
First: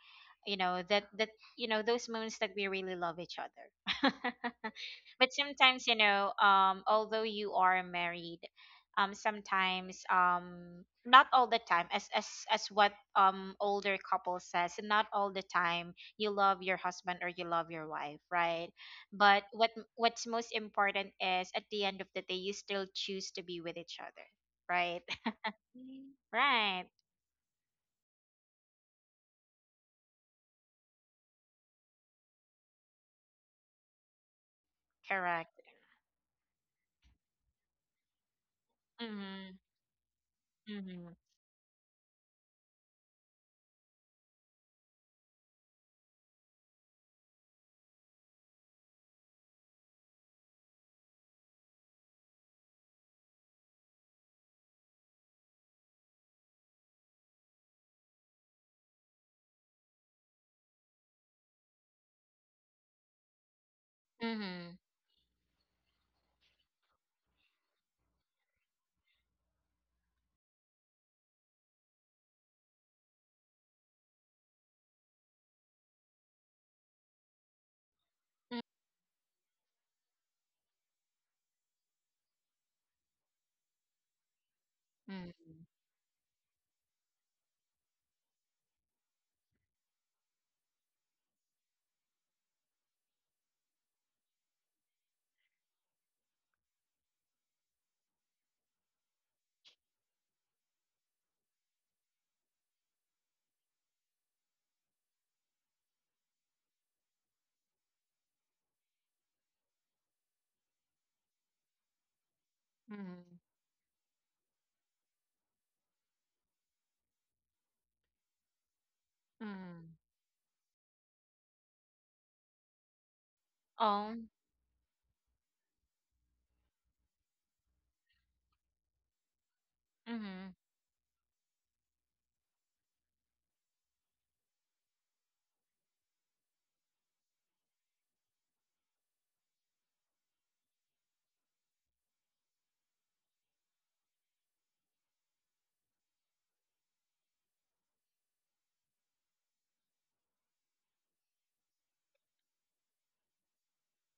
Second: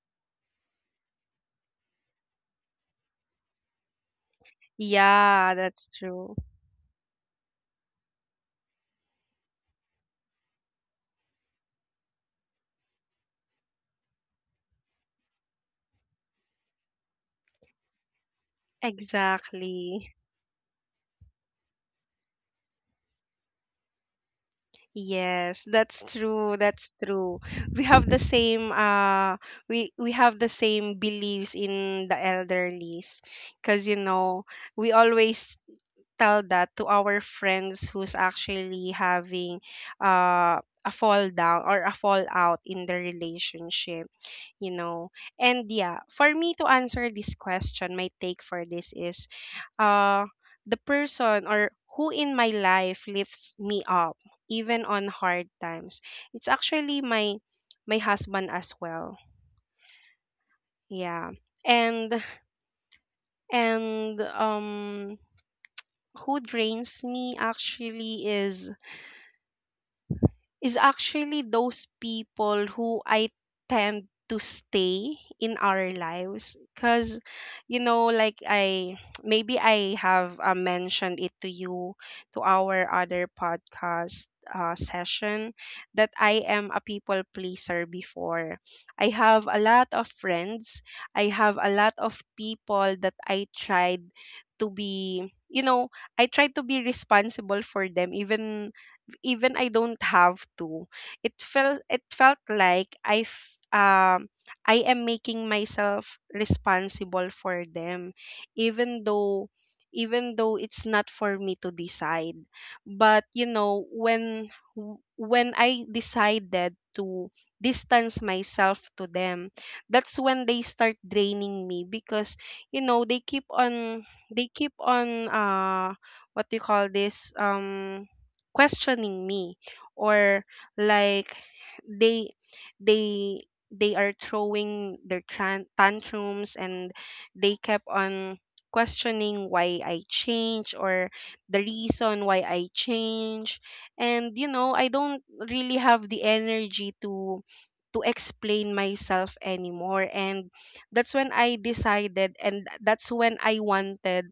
you know, that that you know, those moments that we really love each other. But Yeah, sometimes, that's you know, true. um although you are married, um sometimes, um not all the time, as as as what um older couple says, not all the time you love your husband or you love your wife, right? But what Exactly. what's most important is at the end of the day, you still choose to be with each other, right? Yes, that's Mm. true. Right. That's true. We have the same uh we we have the same beliefs in the elderlies because you know, we always Correct. tell that to our friends who's actually having Mhm. uh a Mhm. fall down or a fallout in the relationship, you know and yeah, for me to answer this question, my take for this is uh the person or who in my life lifts me up even on hard times, it's actually my my husband as well, yeah. and and Mhm. um who drains me actually is is actually those people who I tend to stay in our lives because you know, like Mhm. I maybe I have uh, mentioned it to you, to our other podcast uh, session, that I am a people pleaser before. I have a lot of friends, I have a lot of people that I tried to be, you know I tried to be responsible for them, even even I don't have to. It felt it felt like I f- um I am making myself responsible for them, even though even though it's not for me to decide. But you Mhm. know, when w- when I decided to distance myself to them, Mhm. that's when they start draining me because you know, they keep on, Oh. they keep on uh what do you call this um questioning me, or Mhm. like, they they they are throwing their tran- tantrums and they kept on questioning why I change, or the reason why I change. And you know, I don't really have the energy to to explain myself anymore, and that's when I decided, and that's when I wanted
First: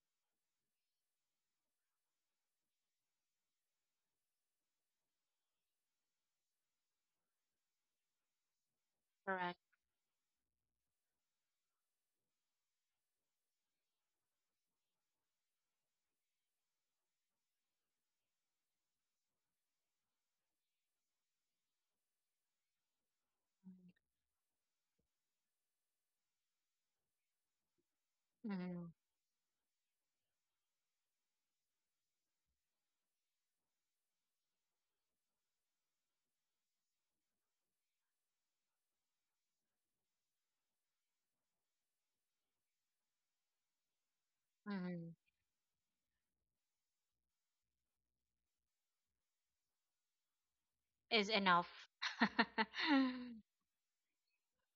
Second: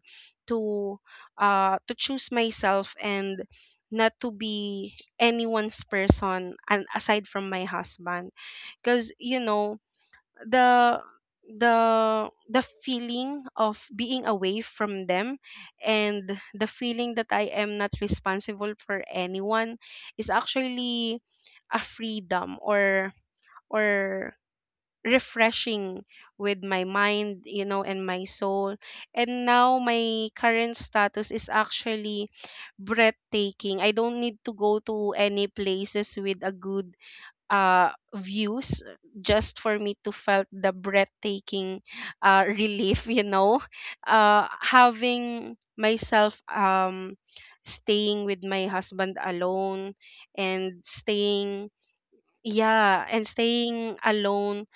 to uh to choose myself and not to be anyone's person, and aside from my husband. Because you Correct. know, the the the feeling of being away from them and the feeling that I am not responsible for anyone is actually a freedom, or or refreshing with my mind, you know, and my soul. Mhm. And now my current status is actually breathtaking. I don't need to go to any places with a good uh views just for me to felt the breathtaking uh relief, you know. Uh Mhm. Having myself um staying with my husband alone, and Is staying enough. yeah, and staying alone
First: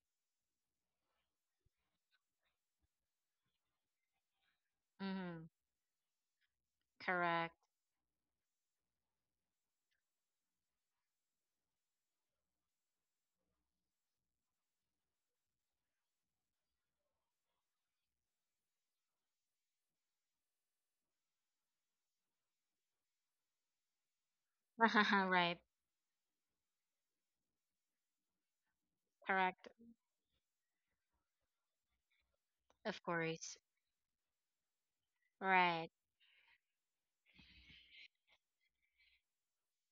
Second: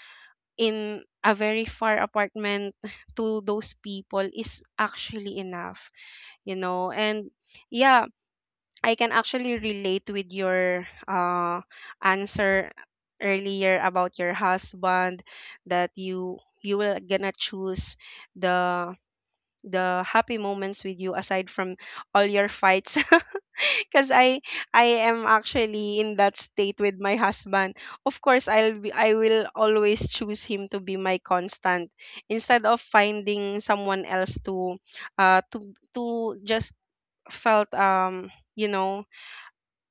in a very far apartment to those people is actually Mhm. enough, you know and Correct. yeah, I can actually relate with your uh answer earlier about your husband, that you you will gonna choose the the happy moments with you aside from all your fights because I I am Right. actually in that state with my husband. Of course, I'll be, I will Correct. always choose him to be my constant, instead of Of course. finding someone else to uh to Right. to just felt um you know,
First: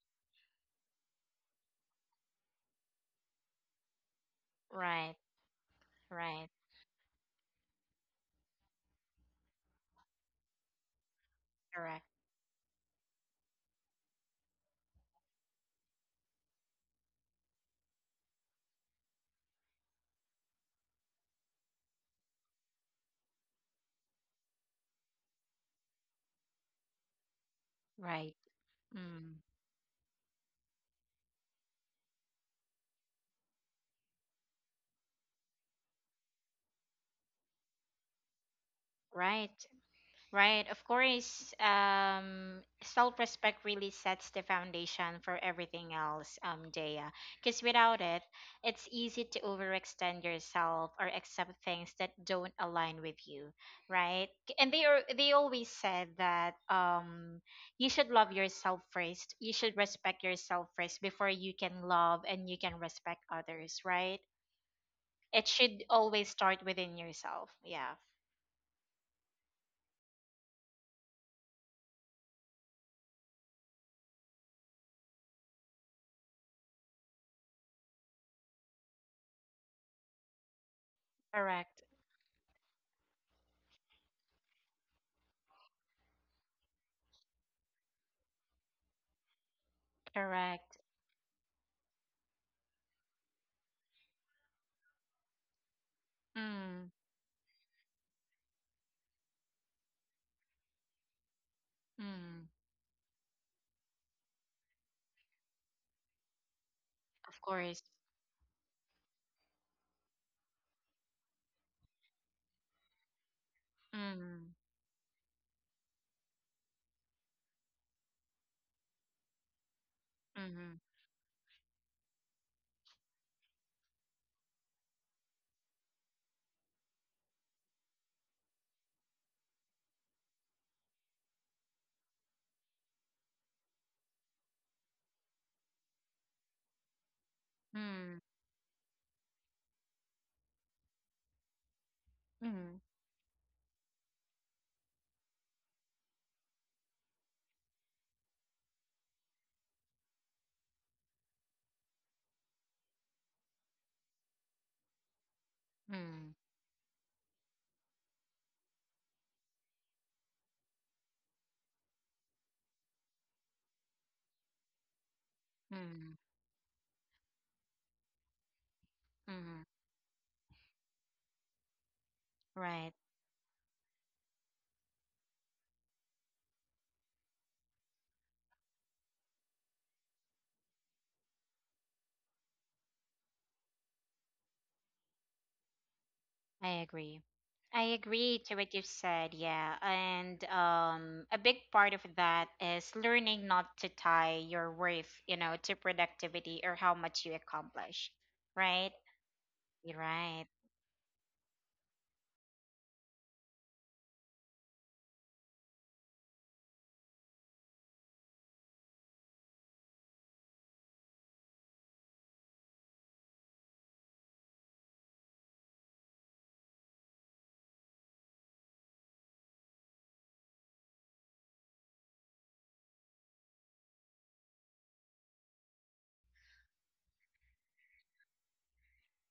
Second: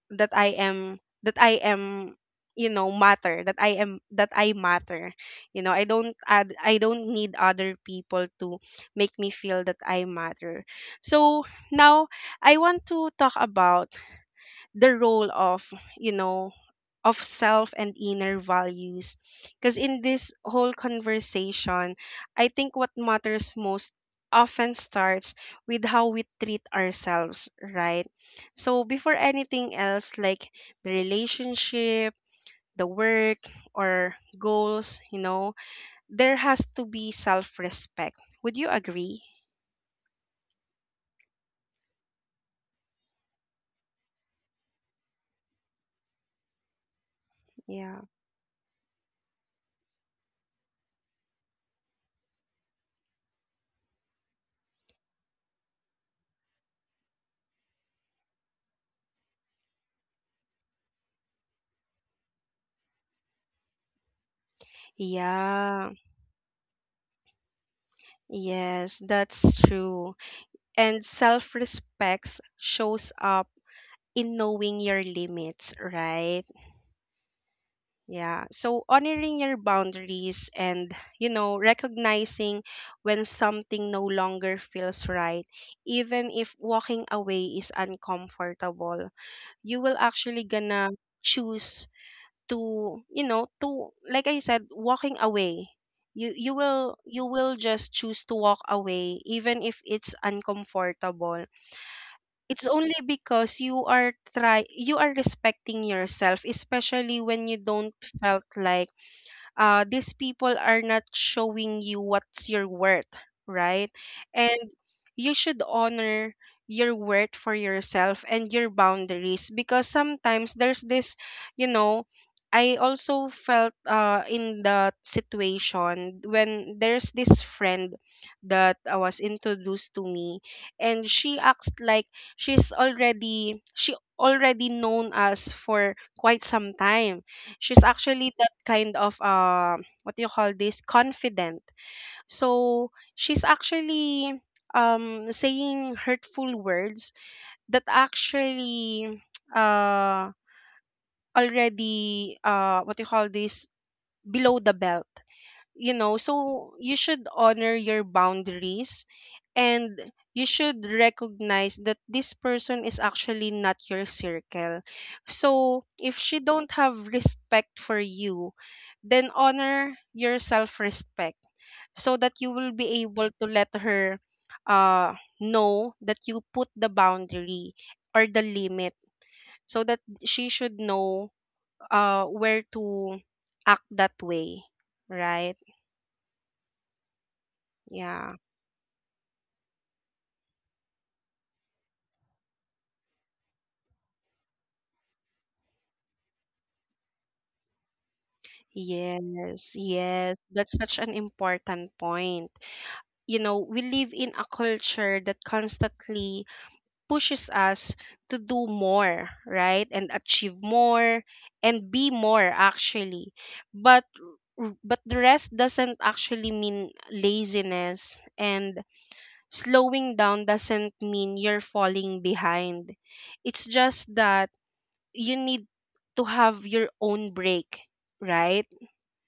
that I am that I am you know, matter that I am that I matter. Right. You know, I don't Right. add I don't need other people to make me feel that I matter. So now Correct. I want to talk about the role of, you know, of self and inner values. Because in this whole conversation, I think what matters most often starts with how we treat ourselves, right? Right. So, before Mm. anything else, like the relationship, the work, or goals, you know, there has to be self respect. Would you agree? Right. Right. Of course, um, self-respect really sets the foundation for everything else, um, Dea. Because without Yeah. it, it's easy to overextend yourself or accept things that don't align with you, right? K- And they are they always said that, um, you should love yourself first. You should respect yourself first before you can love and you can respect others, right? It should Yeah. always start within yourself. Yeah. Yes, that's true. And self respect shows up in knowing your limits, right? Yeah. So honoring your boundaries and, you know, Correct. recognizing when something no longer feels right, even if walking away is uncomfortable, you will actually Correct. gonna choose to, you know, to, like I said, walking away. You you Mm. will, you will just choose to walk away even if it's uncomfortable. Mm. It's only because you are try you are respecting yourself, especially Of when you course. don't felt like, uh, these people are not showing you what's your worth, right? Mm. And you should honor your worth for yourself and your boundaries, because sometimes Mm. there's this, you know, I also felt uh, in that situation, when there's this friend that uh, was introduced to me and she acts like she's already she already known us for quite some time. She's Mm. actually that kind of uh, what do you call this confident, Mm. so she's actually um saying hurtful words that actually uh already uh what do you call this below the belt, you know. Mm. So you should honor your boundaries, and you should recognize that this person is actually not your circle. So if Mm. she don't have respect for you, then Mm. honor your self respect, so that you will Right. be able to let her uh know that you put the boundary or the limit, so that she should know uh where to act that way, right? I agree. I agree Yeah. to what you've said, yeah. And um, a big part of that is learning not to tie your worth, you know, to productivity or how much you accomplish. Right? Yes, You're yes. right. That's such an important point. You know, we live in a culture that constantly pushes us to do more, right? And achieve more, and be more actually. But r- but the rest doesn't actually mean laziness, and slowing down doesn't mean you're falling behind. It's just that you need to have your own break, right?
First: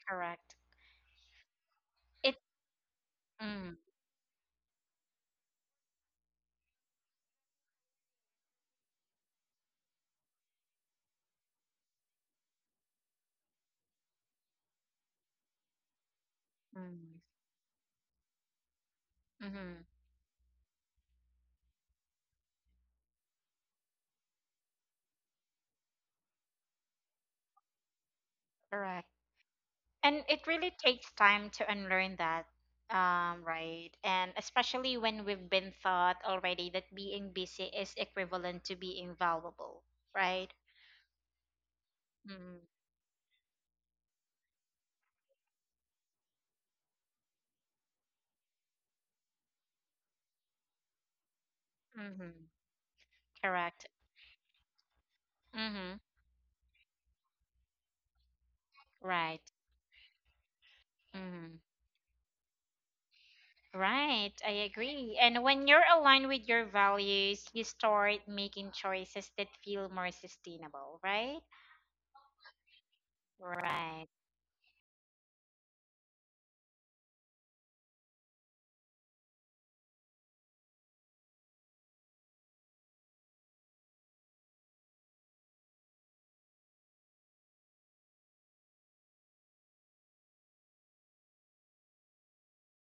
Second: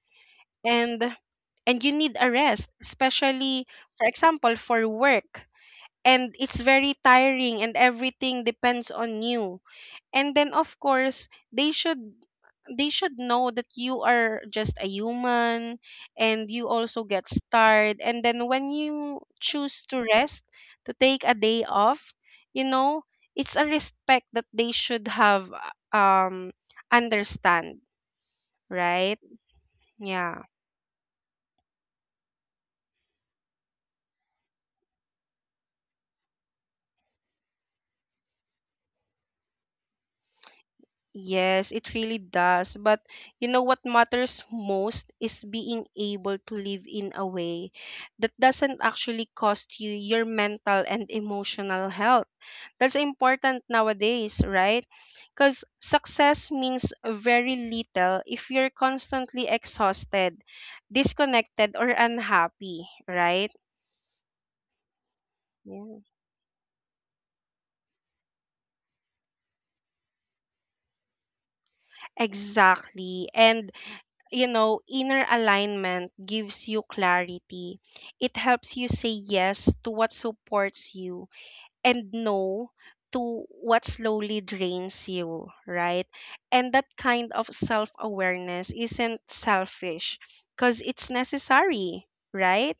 Correct. and and you need a It. rest, especially Mm, for example for work, and it's very tiring and everything depends on you, and then of course they should, they should know that you are just a human and you also mm, get tired. And then when you choose mm, to rest, to take a day off, you know, it's a respect that they should have, um understand, correct. right? And Yeah. it really takes time to unlearn that, um, right? And especially when we've been taught already that being busy is equivalent to being valuable, right? Yes, it really Mm-hmm. does. But you know, what matters most is being able to live in a way that doesn't actually cost you your mental and emotional health. Mm-hmm. That's important Correct. nowadays, right? Because Mm-hmm. success means very little if you're Right. constantly exhausted, Mm-hmm. disconnected, or unhappy, right? Right. I agree. And when you're Yeah. aligned with your values, you start making choices that feel more sustainable, right? Exactly. And Right. you know, inner alignment gives you clarity. It helps you say yes to what supports you and no to what slowly drains you, right? And that kind of self awareness isn't selfish because it's necessary, right?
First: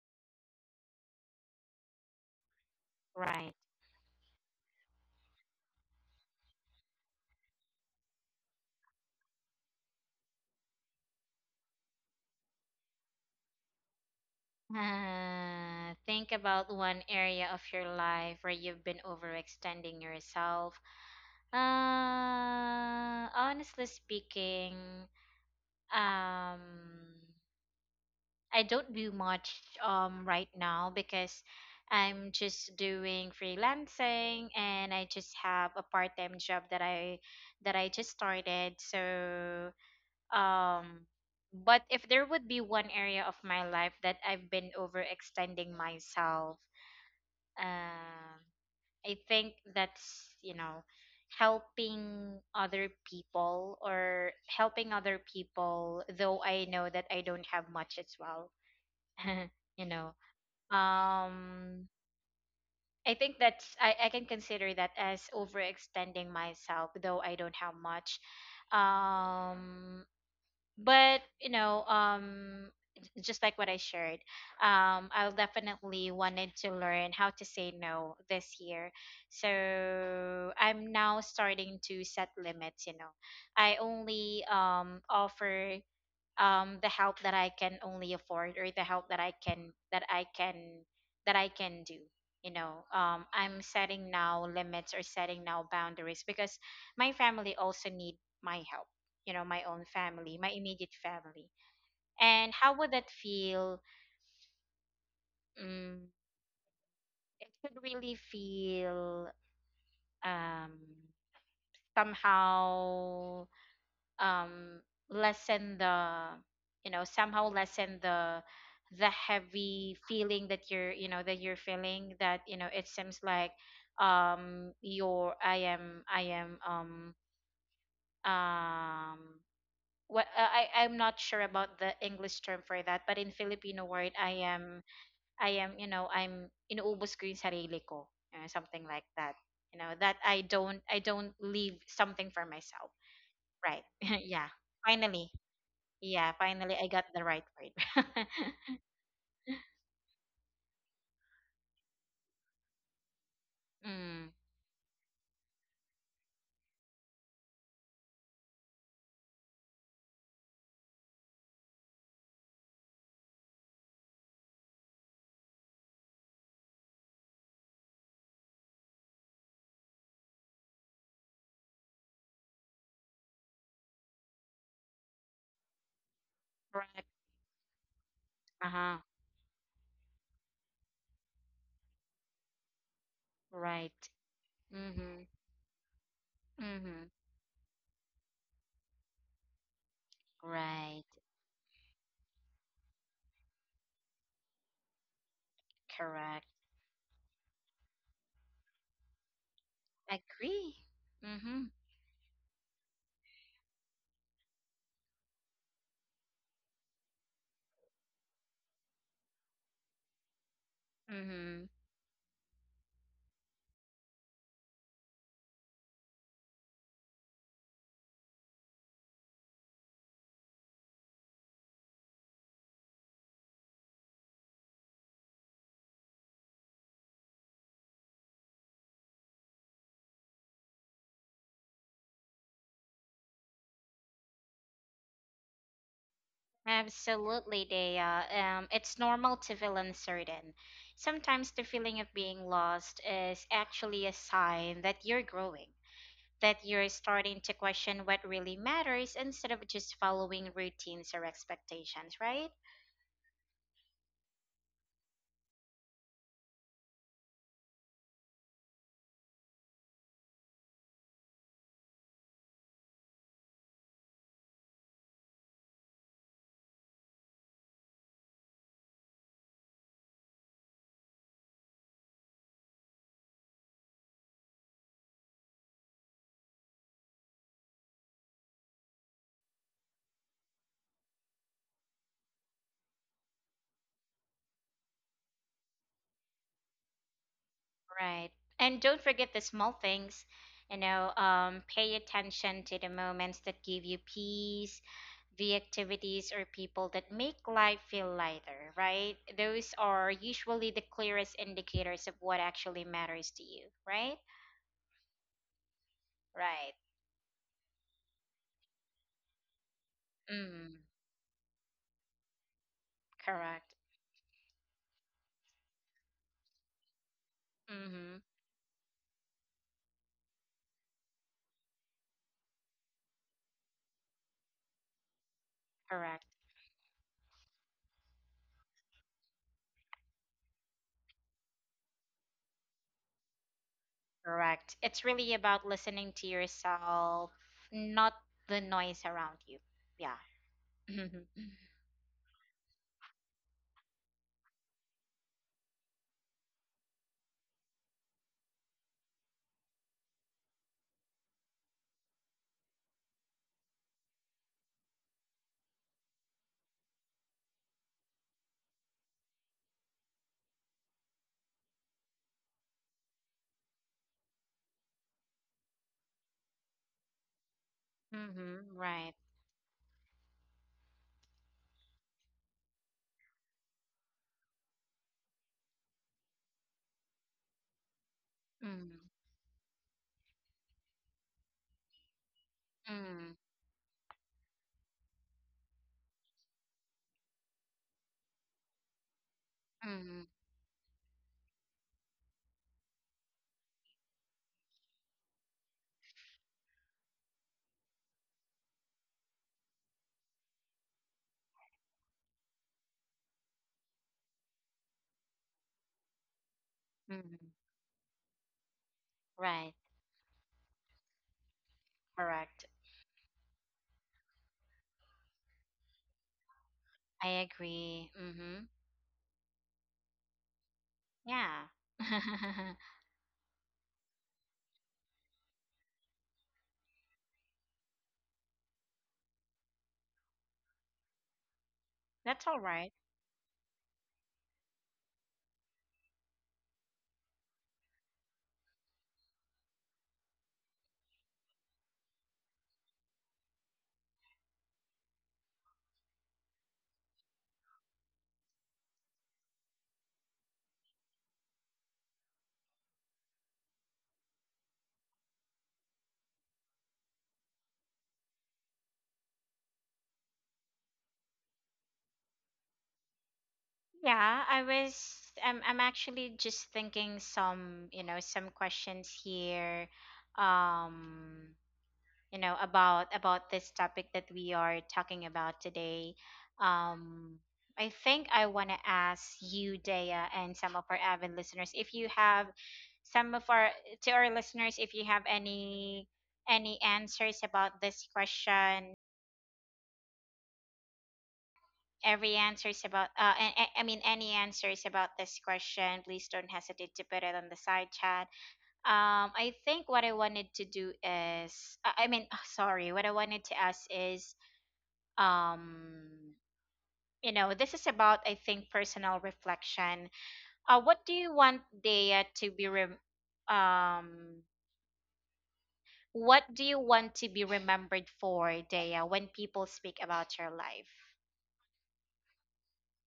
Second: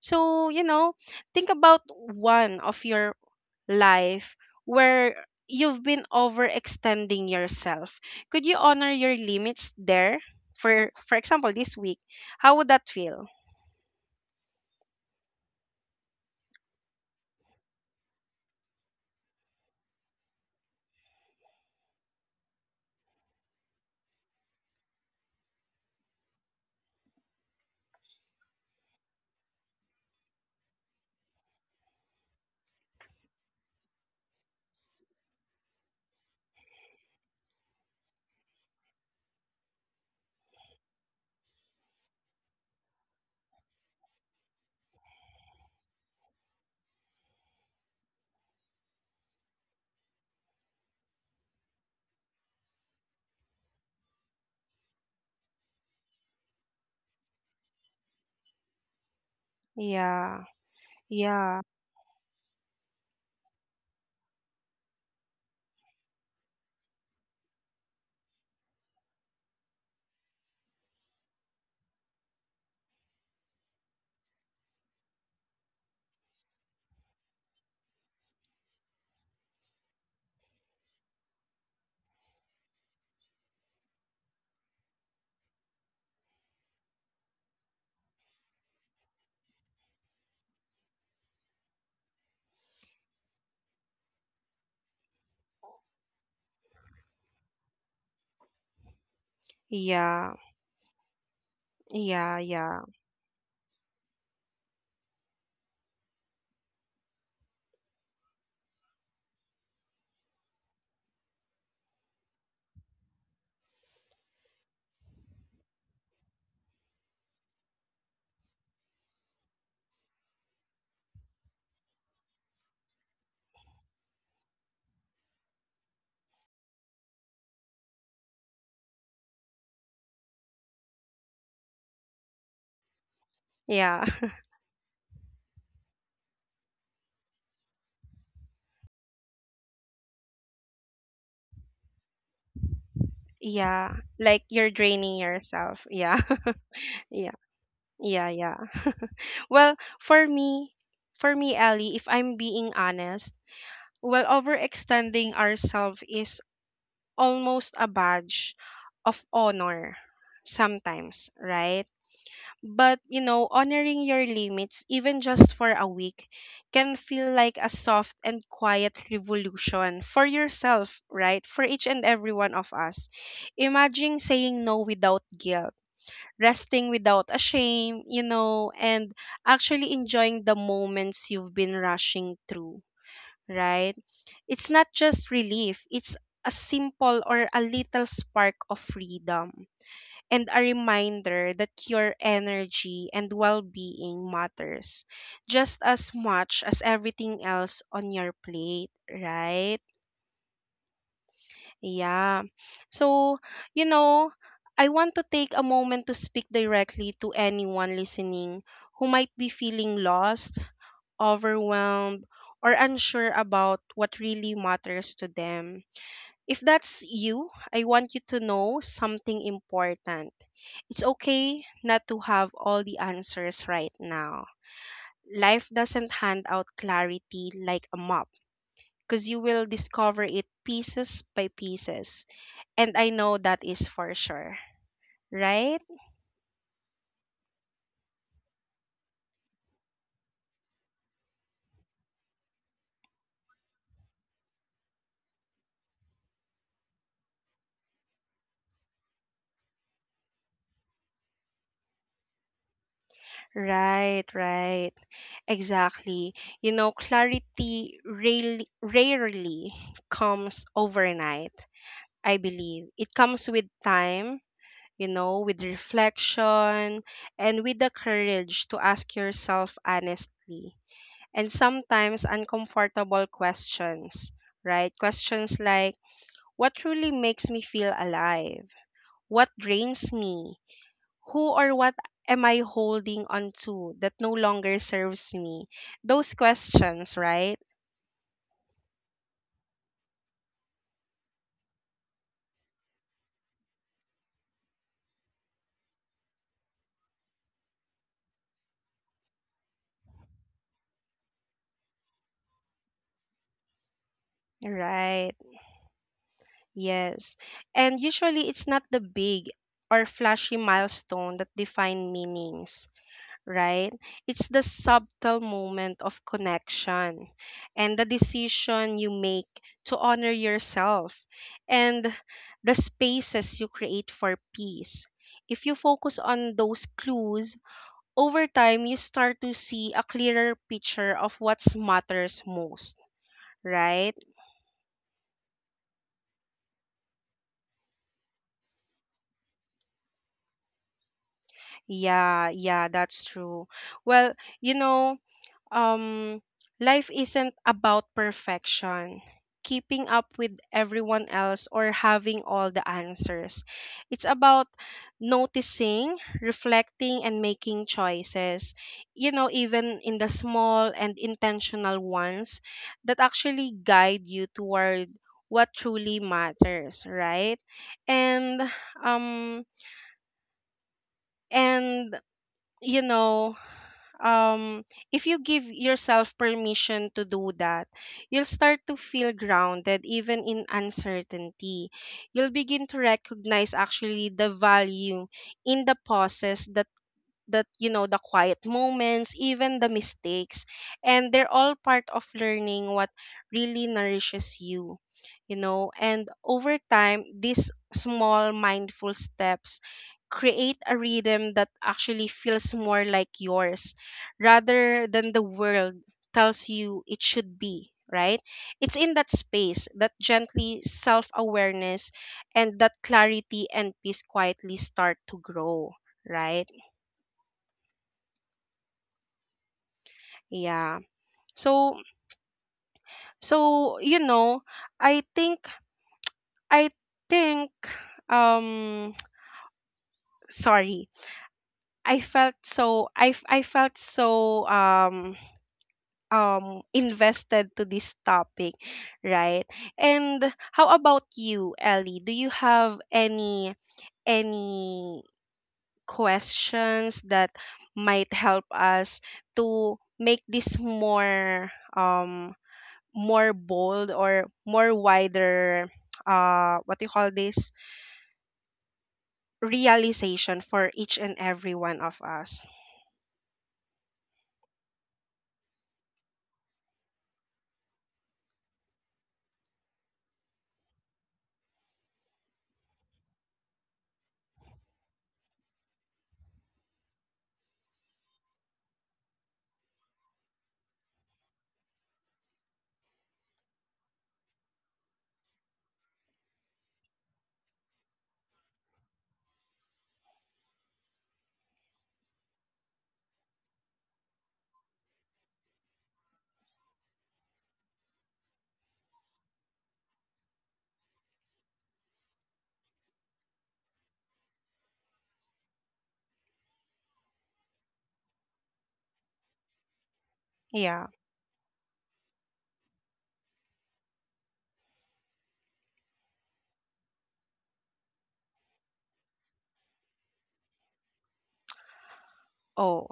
So, you know, think about one of your Right. life where you've been overextending yourself. Could you honor your limits there? For for example, this week, how would that feel? Uh, think about one area of your life where you've been overextending yourself. Uh, honestly speaking, um, I don't do much um right now because I'm just doing freelancing and I just have a part-time job that I that I just started. So, um, but if there would be one area of my life that I've been overextending myself. Um, I think that's, you know, helping other people or helping other people, though I know that I don't have much as well. you know, Yeah. Yeah. um, I think that's, I, I can consider that as overextending myself, though I don't have much. Um, but you know um j- just like what I shared, um I'll definitely wanted to learn how to say no this year, so I'm now starting to set limits, you know. I only um offer um, the help that I can only afford or the help that I can that I can that I can do. You know, um, I'm setting now limits or setting now boundaries because my family also need my help. You know, my own Yeah. family, my immediate family. Yeah, And how yeah. would that feel? Mm, it could really feel um, somehow um lessen the you know somehow lessen the the heavy feeling that you're you know that you're feeling that you know it seems like um your I am I am um um what I I- I'm not sure about the English term for that, but in Filipino Yeah. word, I am I am you know I'm inuubos ko yung sarili ko, uh, something like that. You know that I don't I don't leave something for myself, right? Yeah. Like Yeah, you're draining finally. yourself. Yeah. Yeah, finally I got the Yeah. right word. Yeah, yeah. Well, for me, for me, Ellie, if I'm being honest, well, Mm, overextending ourselves is almost a badge of honor sometimes, right? But, you know, honoring your limits, even just for a week, can feel like a soft and quiet revolution for yourself, right? For each and every one of us. Imagine saying no without guilt, resting right. without a shame, you know, Uh-huh. and actually enjoying the moments you've been rushing through, right? Right. It's not Mm-hmm. just relief, it's a Mm-hmm. simple or a little spark of freedom, and a Right. reminder that your energy and well-being matters just as Correct. much as everything else on your plate, right? Agree. Mm-hmm. Yeah. So, you know, I want to take a moment to speak directly to anyone listening who might be feeling lost, Mm-hmm. overwhelmed, or unsure about what really matters to them. If that's you, I want you to know something important. It's okay not to have all the answers right now. Life doesn't hand out clarity like a map, because you will discover it pieces by pieces. And I know that is for sure. Right? Absolutely, Dea. Um, it's normal to feel uncertain. Sometimes the feeling of being lost is actually a sign that you're growing, that you're starting to question what really matters instead of just following routines or expectations, right? Right, right. Exactly. You know, clarity rarely, rarely comes overnight, I believe. It comes with time, you know, with reflection, and with the courage to ask yourself honestly and sometimes uncomfortable questions, right? Questions like, what truly makes me feel alive? What drains me? Who or what am I holding on to that no longer serves me? Those questions, right? Right. And don't forget the small things. You know, um, pay attention to the moments that give you peace, the activities or people that make life feel lighter, right? Those are usually the clearest indicators of what actually matters to you, right? Right. Right. Yes. And usually it's not the big or flashy Mm, milestone that define meanings, correct. right? It's the subtle moment of connection, and the Mm-hmm. decision you make to honor yourself, and the spaces you create for peace. If you focus Correct. on those clues, over time you start to see a clearer picture of what matters most, right? Correct. It's really about listening to yourself, not the noise around you. Yeah. Yeah, yeah, that's true. Well, you know, um, life isn't about perfection, keeping up with everyone else, or having all the answers. It's about noticing, reflecting, and making choices, you know, even in the small and intentional ones that actually guide you toward what truly matters, right? And, Mm-hmm. Right. um, and you know, um, if you give yourself permission to do that, you'll start to Mm-hmm. feel grounded even in uncertainty. You'll begin to Mm-hmm. recognize actually the value in the pauses, that that you know, the quiet moments, even the Mm, mistakes, and they're all part of learning what really nourishes you, you know. And over time these small mindful steps create a rhythm that actually feels more like yours rather than the world tells you it should mm, be, right? It's in that right, space that gently self-awareness correct. and that clarity and peace quietly start to grow, right? I agree. Mm-hmm. Yeah. Yeah. So so you know, I think I think um sorry. I felt That's all right. so I f- I felt so um um invested to this topic, right? And how about you, Ellie? Do you have any any questions that might help us to make this more um more bold or more wider? Uh what do you call this realization for each and every one of us? Yeah, I was I'm I'm actually just thinking some, you know, some questions here. Um you know, about about this topic that we are talking about today. um I think I want to ask you, Daya, and some of our avid listeners, if you have some of our, to our listeners, if you have any any answers about this question, every answers about uh a- a- I mean, any answers about this question, please don't hesitate to put it on the side chat. um I think what I wanted to do is i I mean sorry, what I wanted to ask is, um you know, this is about, I think, personal reflection. Uh yeah. What do you want Daya to be rem- um what do you want to be remembered for, Daya, when people speak about your life? Oh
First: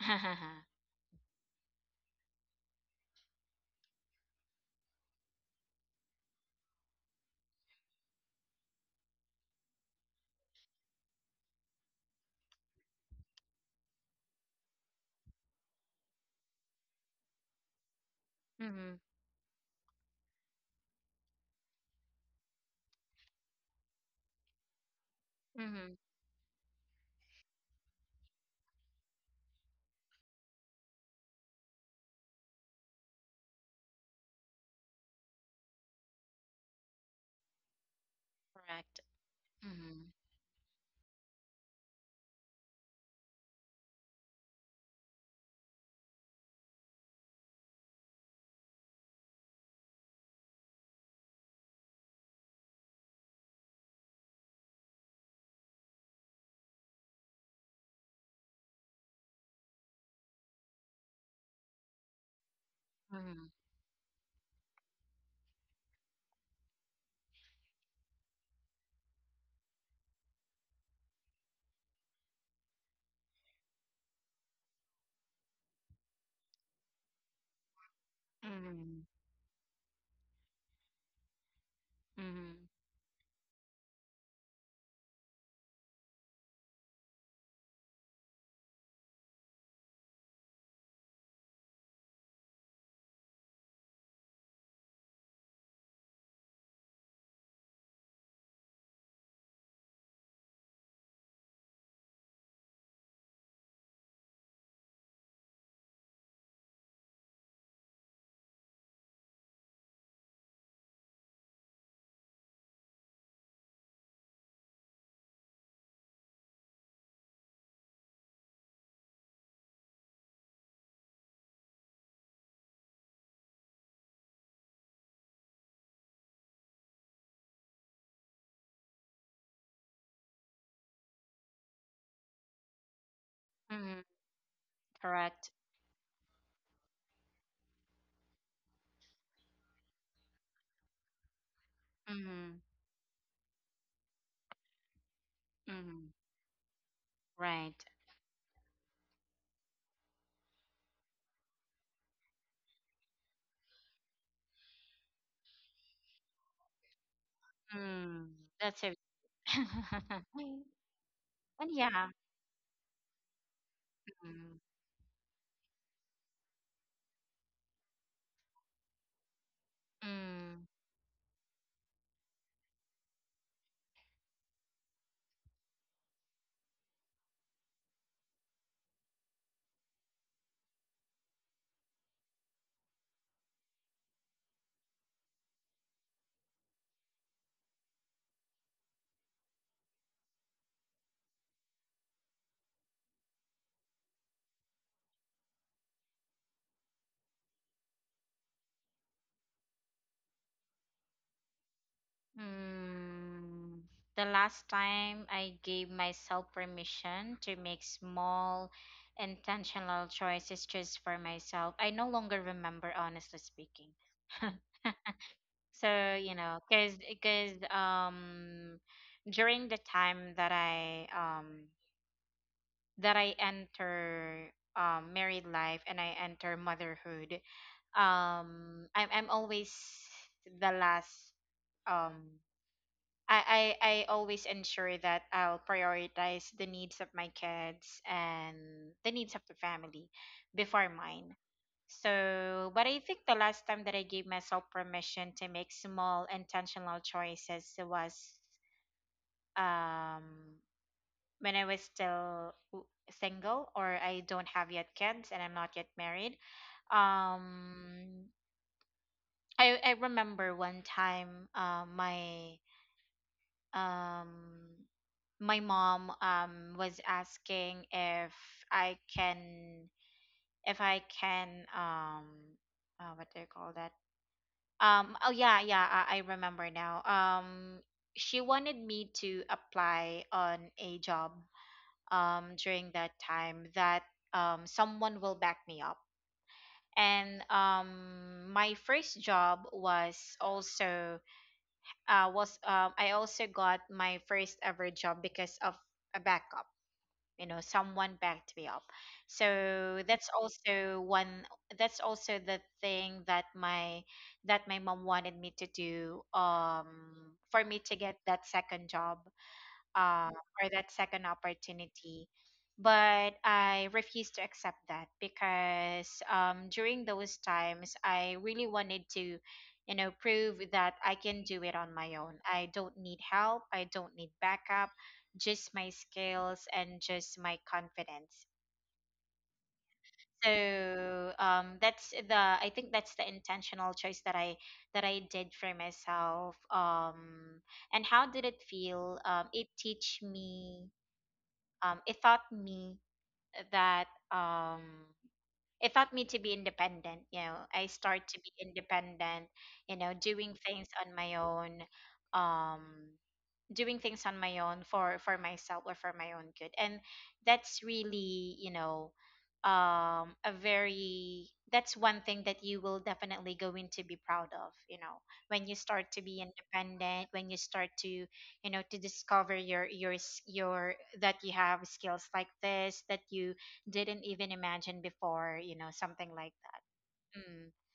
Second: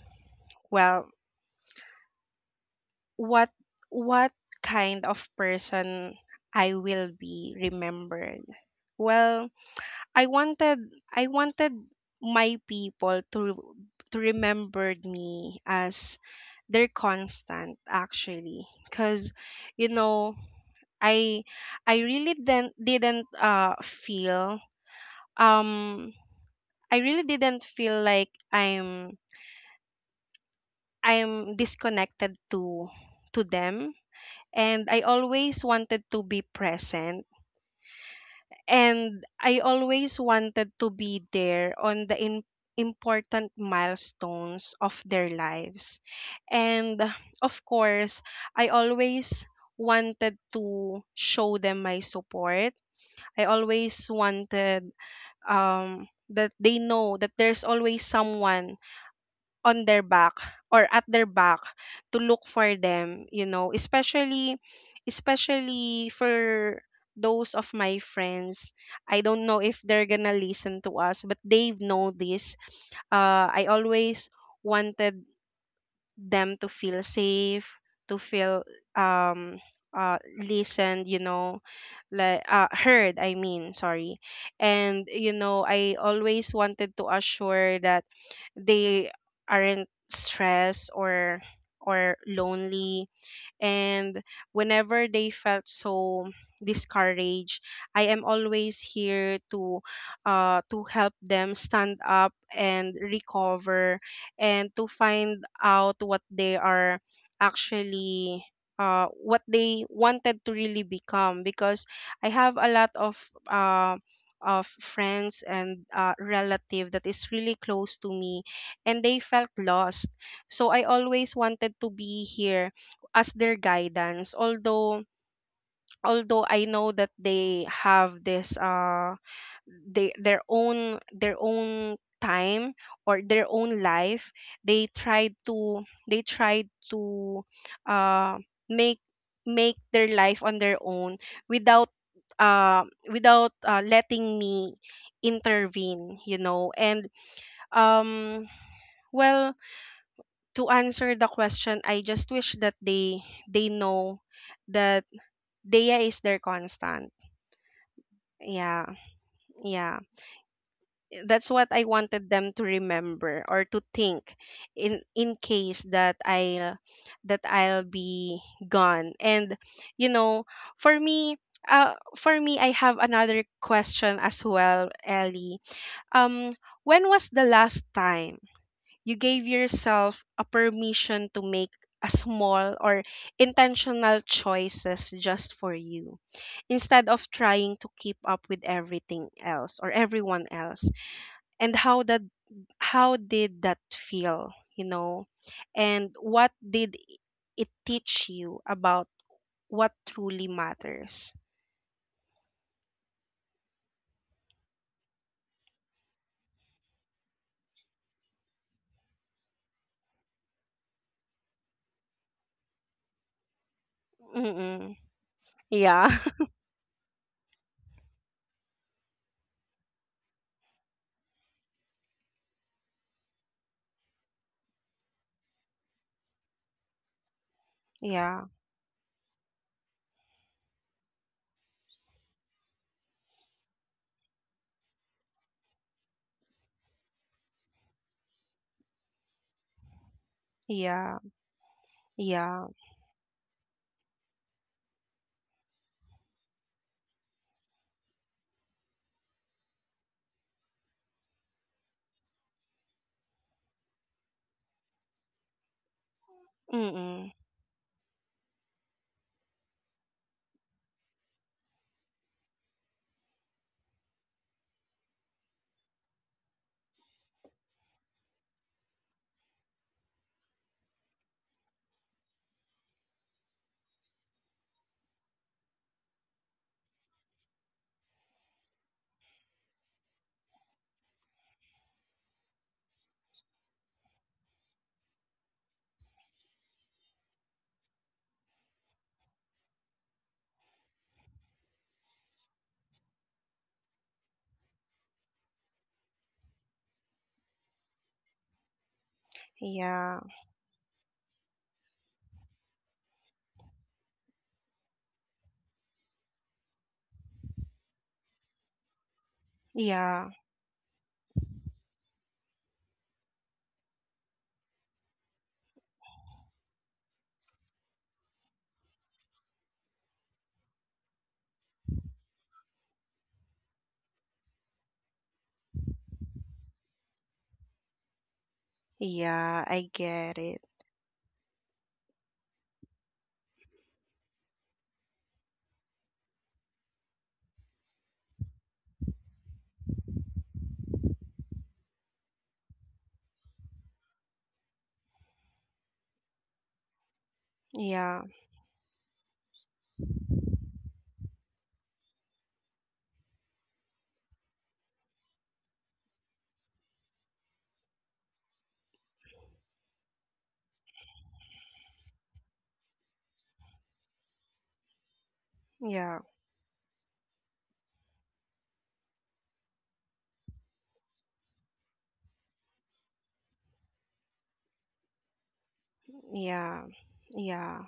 well, what what kind of person I will be remembered? Well, i wanted i wanted my people to to remember me as their constant, actually, Mm-hmm. because you know, I I really didn't didn't uh feel Mm-hmm. um I really didn't feel like I'm I'm disconnected to to them. And I always wanted to be present, Correct. and I Mm-hmm. always wanted to be there on the im- important milestones of their lives. And of course, I always wanted to show them my support. I always wanted, um, that they know that there's always someone on their back or at their back to look for them, Mm-hmm. you know, especially especially for those of my friends. I don't know if they're gonna listen to us, but they know this. uh, I always wanted them to feel safe, to feel Mm-hmm. um uh listened, you know, like Mm-hmm. uh heard, I mean, sorry. And you know, I always wanted to assure that they aren't stressed or or lonely, and whenever they felt so discouraged, I am always here to uh, to help them stand up and recover, and to find out what they are actually uh, what they wanted to really become. Because I have a lot of uh, of friends and uh, relative that is really close to me, and they felt lost. So I always wanted to be here as their guidance, although although I know that they have this uh they their own, their own time or their own Mm-hmm. life. They tried Correct. to — they tried to uh make make their life on their own, without Mm-hmm. uh without uh, letting me Mm-hmm. intervene, you know. And Right. um well, to answer the question, I just wish that they they know that Dea is their constant. Mm, that's Yeah, it. yeah. That's And what I yeah. wanted them to remember or to think Mm, in in case that I that I'll be gone. And you know, mm. for me, uh for me, I have another question as well, Ellie. Um when was the last time you gave yourself a permission to make a small or intentional choices just for you instead of trying to keep up with everything else or everyone else, and how that how did that feel, you know, and what did it teach you about what truly matters? Mm, the last time I gave myself permission to make small, intentional choices just for myself, I no longer remember, honestly speaking. Mm-mm. Yeah. So you know, because because um during the time that I um that I enter um married life and I enter motherhood, yeah, um I'm I'm always the last, um I, I, I always ensure that I'll prioritize the needs of my kids and the needs of the family before yeah, mine. yeah. So, but I think the last time that I gave myself permission to make small intentional choices was um, when I was still w- single, or I don't have yet kids and I'm not yet married. Mm-mm. Um, I, I remember one time, uh, my um my mom um was asking if I can, if I can um uh, what do you call that, um oh yeah yeah, I, I remember now. Um she wanted me to apply on a job um during that time that um someone will back me up. And um My first job was also uh was um I also got my first ever job because of a backup, you know, someone backed me up. So Yeah, that's also one, that's also the thing that my that my mom wanted me to do, um for me to get that second job, uh, yeah, or that second opportunity. But I refused to accept that because, um, during those times, I really wanted to, you know, prove that I can do it on my own. I don't need help, I don't need backup, just my skills and just my confidence. yeah, I get it. So um, that's the, I think that's the intentional choice that I that I did for myself. Um, and how did it feel? Um, it teach me um, it taught me that, um, it taught me to be independent. You know, I start Yeah, to be independent. You know, doing things on my own. Um, doing things on my own for for myself or for my own good. And that's really, you know, um a very, that's one thing that you will definitely going to be proud of, you know, when you start to yeah, be independent, when you start to, you know, to discover your your s- your, that you have skills like this that you didn't even imagine before, you know, something like yeah, that. Mm, yeah,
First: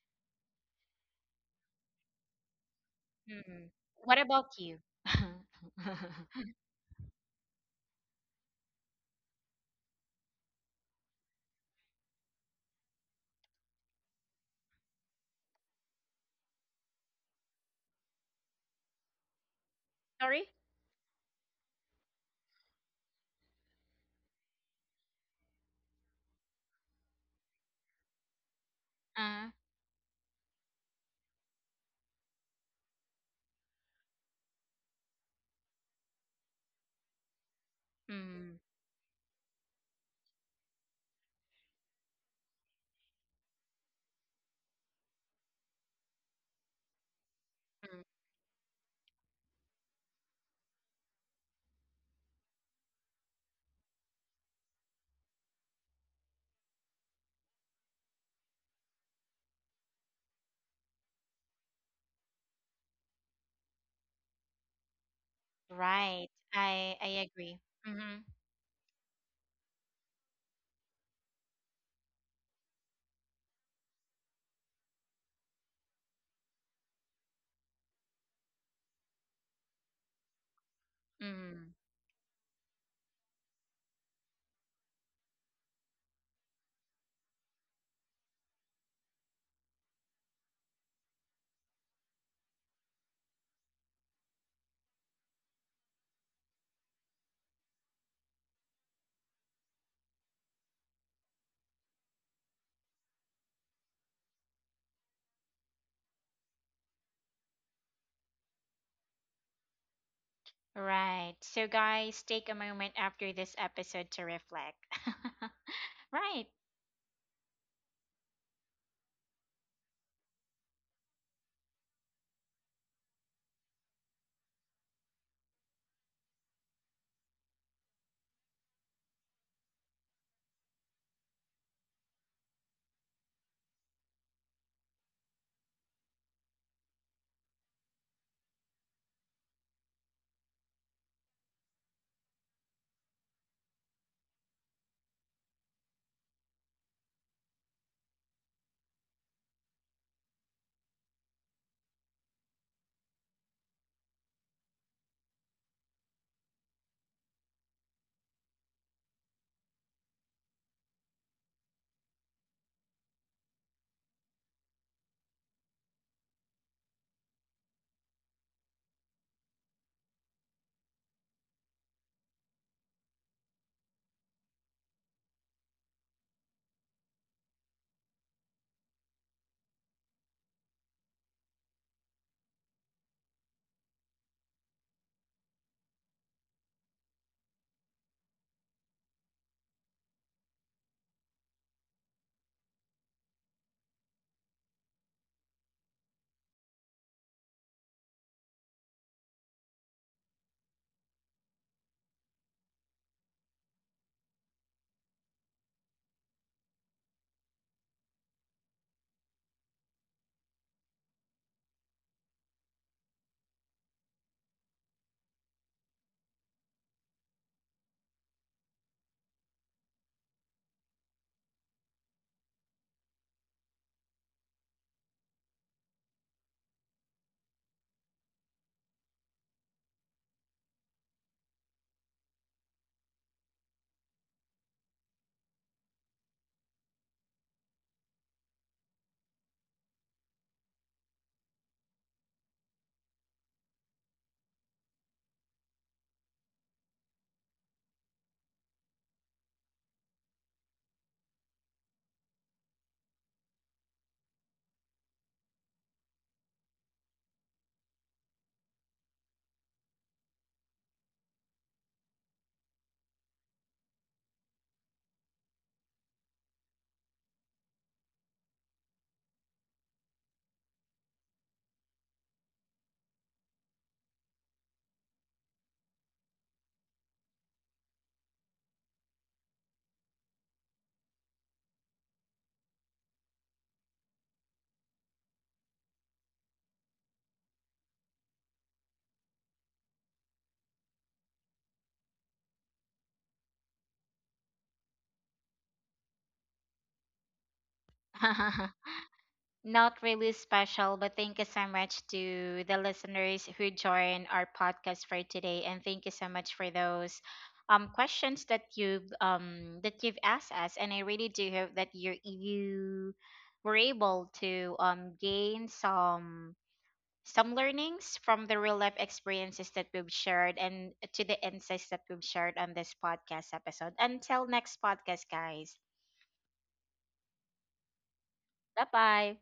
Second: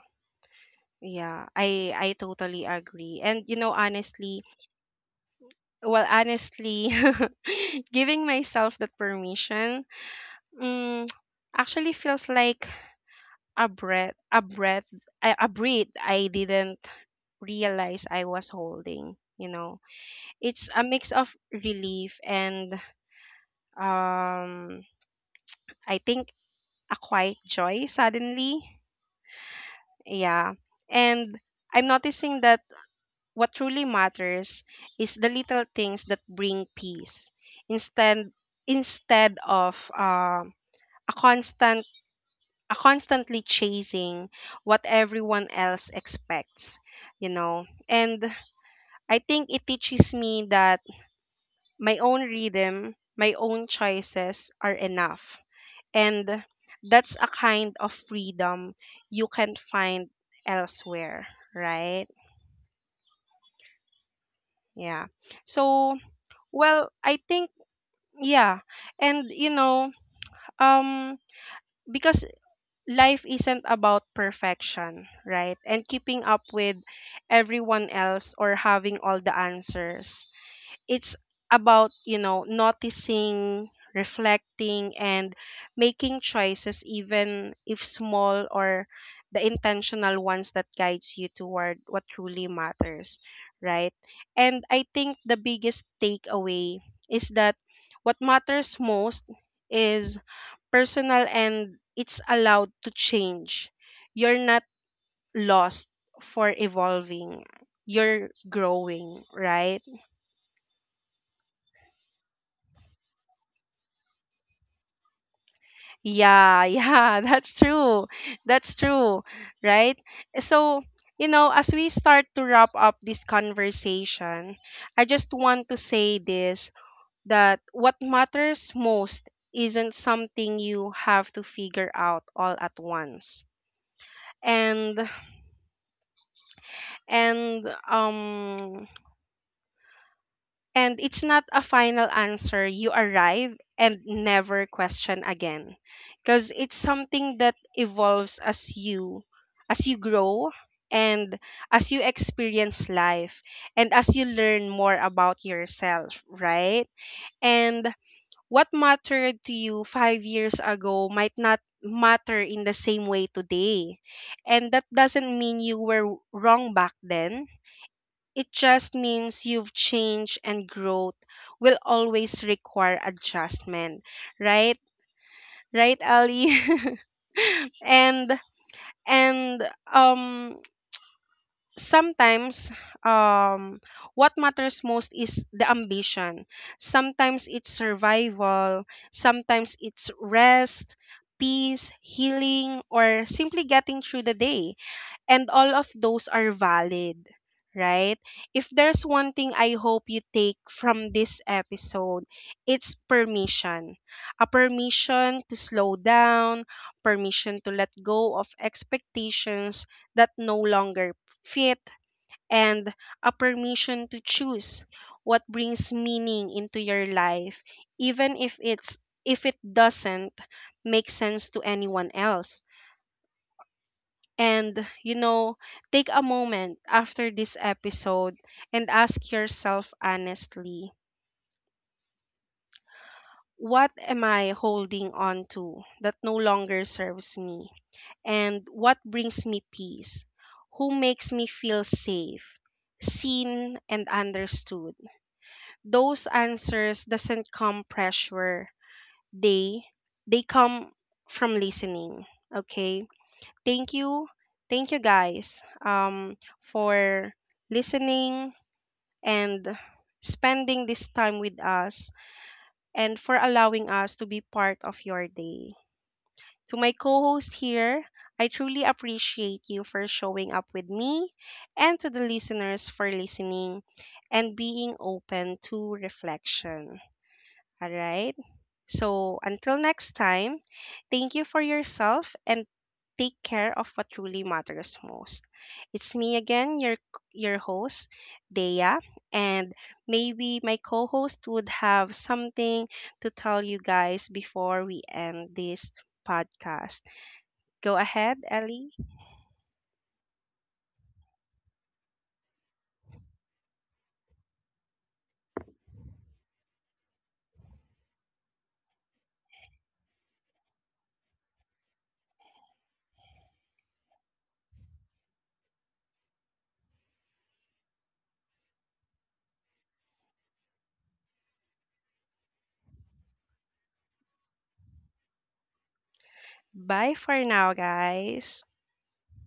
yeah, I I totally agree. And you mm. know, What honestly, about you? well, honestly, giving myself that permission, mm, actually feels like a breath, a breath, a, a breath I didn't realize I was holding. You know, Sorry. it's a mix of relief and um, I think a quiet joy suddenly. Uh, Yeah, and I'm noticing that. What truly matters is the little things that bring peace instead, mm, instead of uh, a constant — a constantly chasing what everyone else expects, you know. mm. And I think it teaches me that my own rhythm, my own choices are enough. And that's a kind of freedom you can find elsewhere, right? Yeah. So, Right. well, I I I think — agree. Mhm. yeah. And you know, um because life isn't about perfection, right? And keeping up with everyone else or having all the answers, it's Mhm. about, you know, noticing, reflecting, and making choices, even if small, or the intentional ones that guides you toward what truly matters, right? And I think the biggest takeaway is that what matters most is personal, and it's allowed to change. You're not lost for evolving, you're growing, right? Right. So guys, take a moment after this episode to reflect. Right. Yeah, yeah, that's true. That's true, right? So, you know, as we start to wrap up this conversation, I just want to say this: that what matters most isn't something you have to figure out all at once. And and um And it's not a final answer you arrive and never question again, because it's something that evolves as you, as you grow, and as you experience life, and as you learn more about yourself, right? And what mattered to you five years ago might not matter in the same way today. And that doesn't mean you were wrong back then, it just means you've changed, and growth will always require adjustment, right? Right, Ali? and and um Sometimes um what matters most is the ambition. Sometimes it's survival, sometimes it's rest, peace, healing, or simply getting through the day. And all of those are valid, right? If there's one thing I hope you take from this episode, it's permission. A permission to slow down, permission to let go of expectations that no longer fit, and a permission to choose what brings meaning into your life, even if it's if it doesn't make sense to anyone else. And, you know, take a moment after this episode and ask yourself honestly: what am I holding on to that no longer serves me? And what brings me peace? Who makes me feel safe? Seen and understood. Those answers doesn't come pressure. They they come from listening. Okay? Thank you, thank you guys, um for listening and spending this time with us, and for allowing us to be part of your day. To my co-host here, I truly appreciate you for showing up with me, and to the listeners for listening and being open to reflection. All right, so until next time, thank you for yourself, and take care of what truly matters most. It's me again, your your host, Dea, and maybe my co-host would have something to tell you guys before we end this podcast. Go ahead, Ellie. Not really special, but thank you so much to the listeners who joined our podcast for today and thank you so much for those um questions that you've um that you've asked us, and I really do hope that you you were able to um gain some some learnings from the real life experiences that we've shared and to the insights that we've shared on this podcast episode. Until next podcast, guys. Bye for now, guys. Bye bye.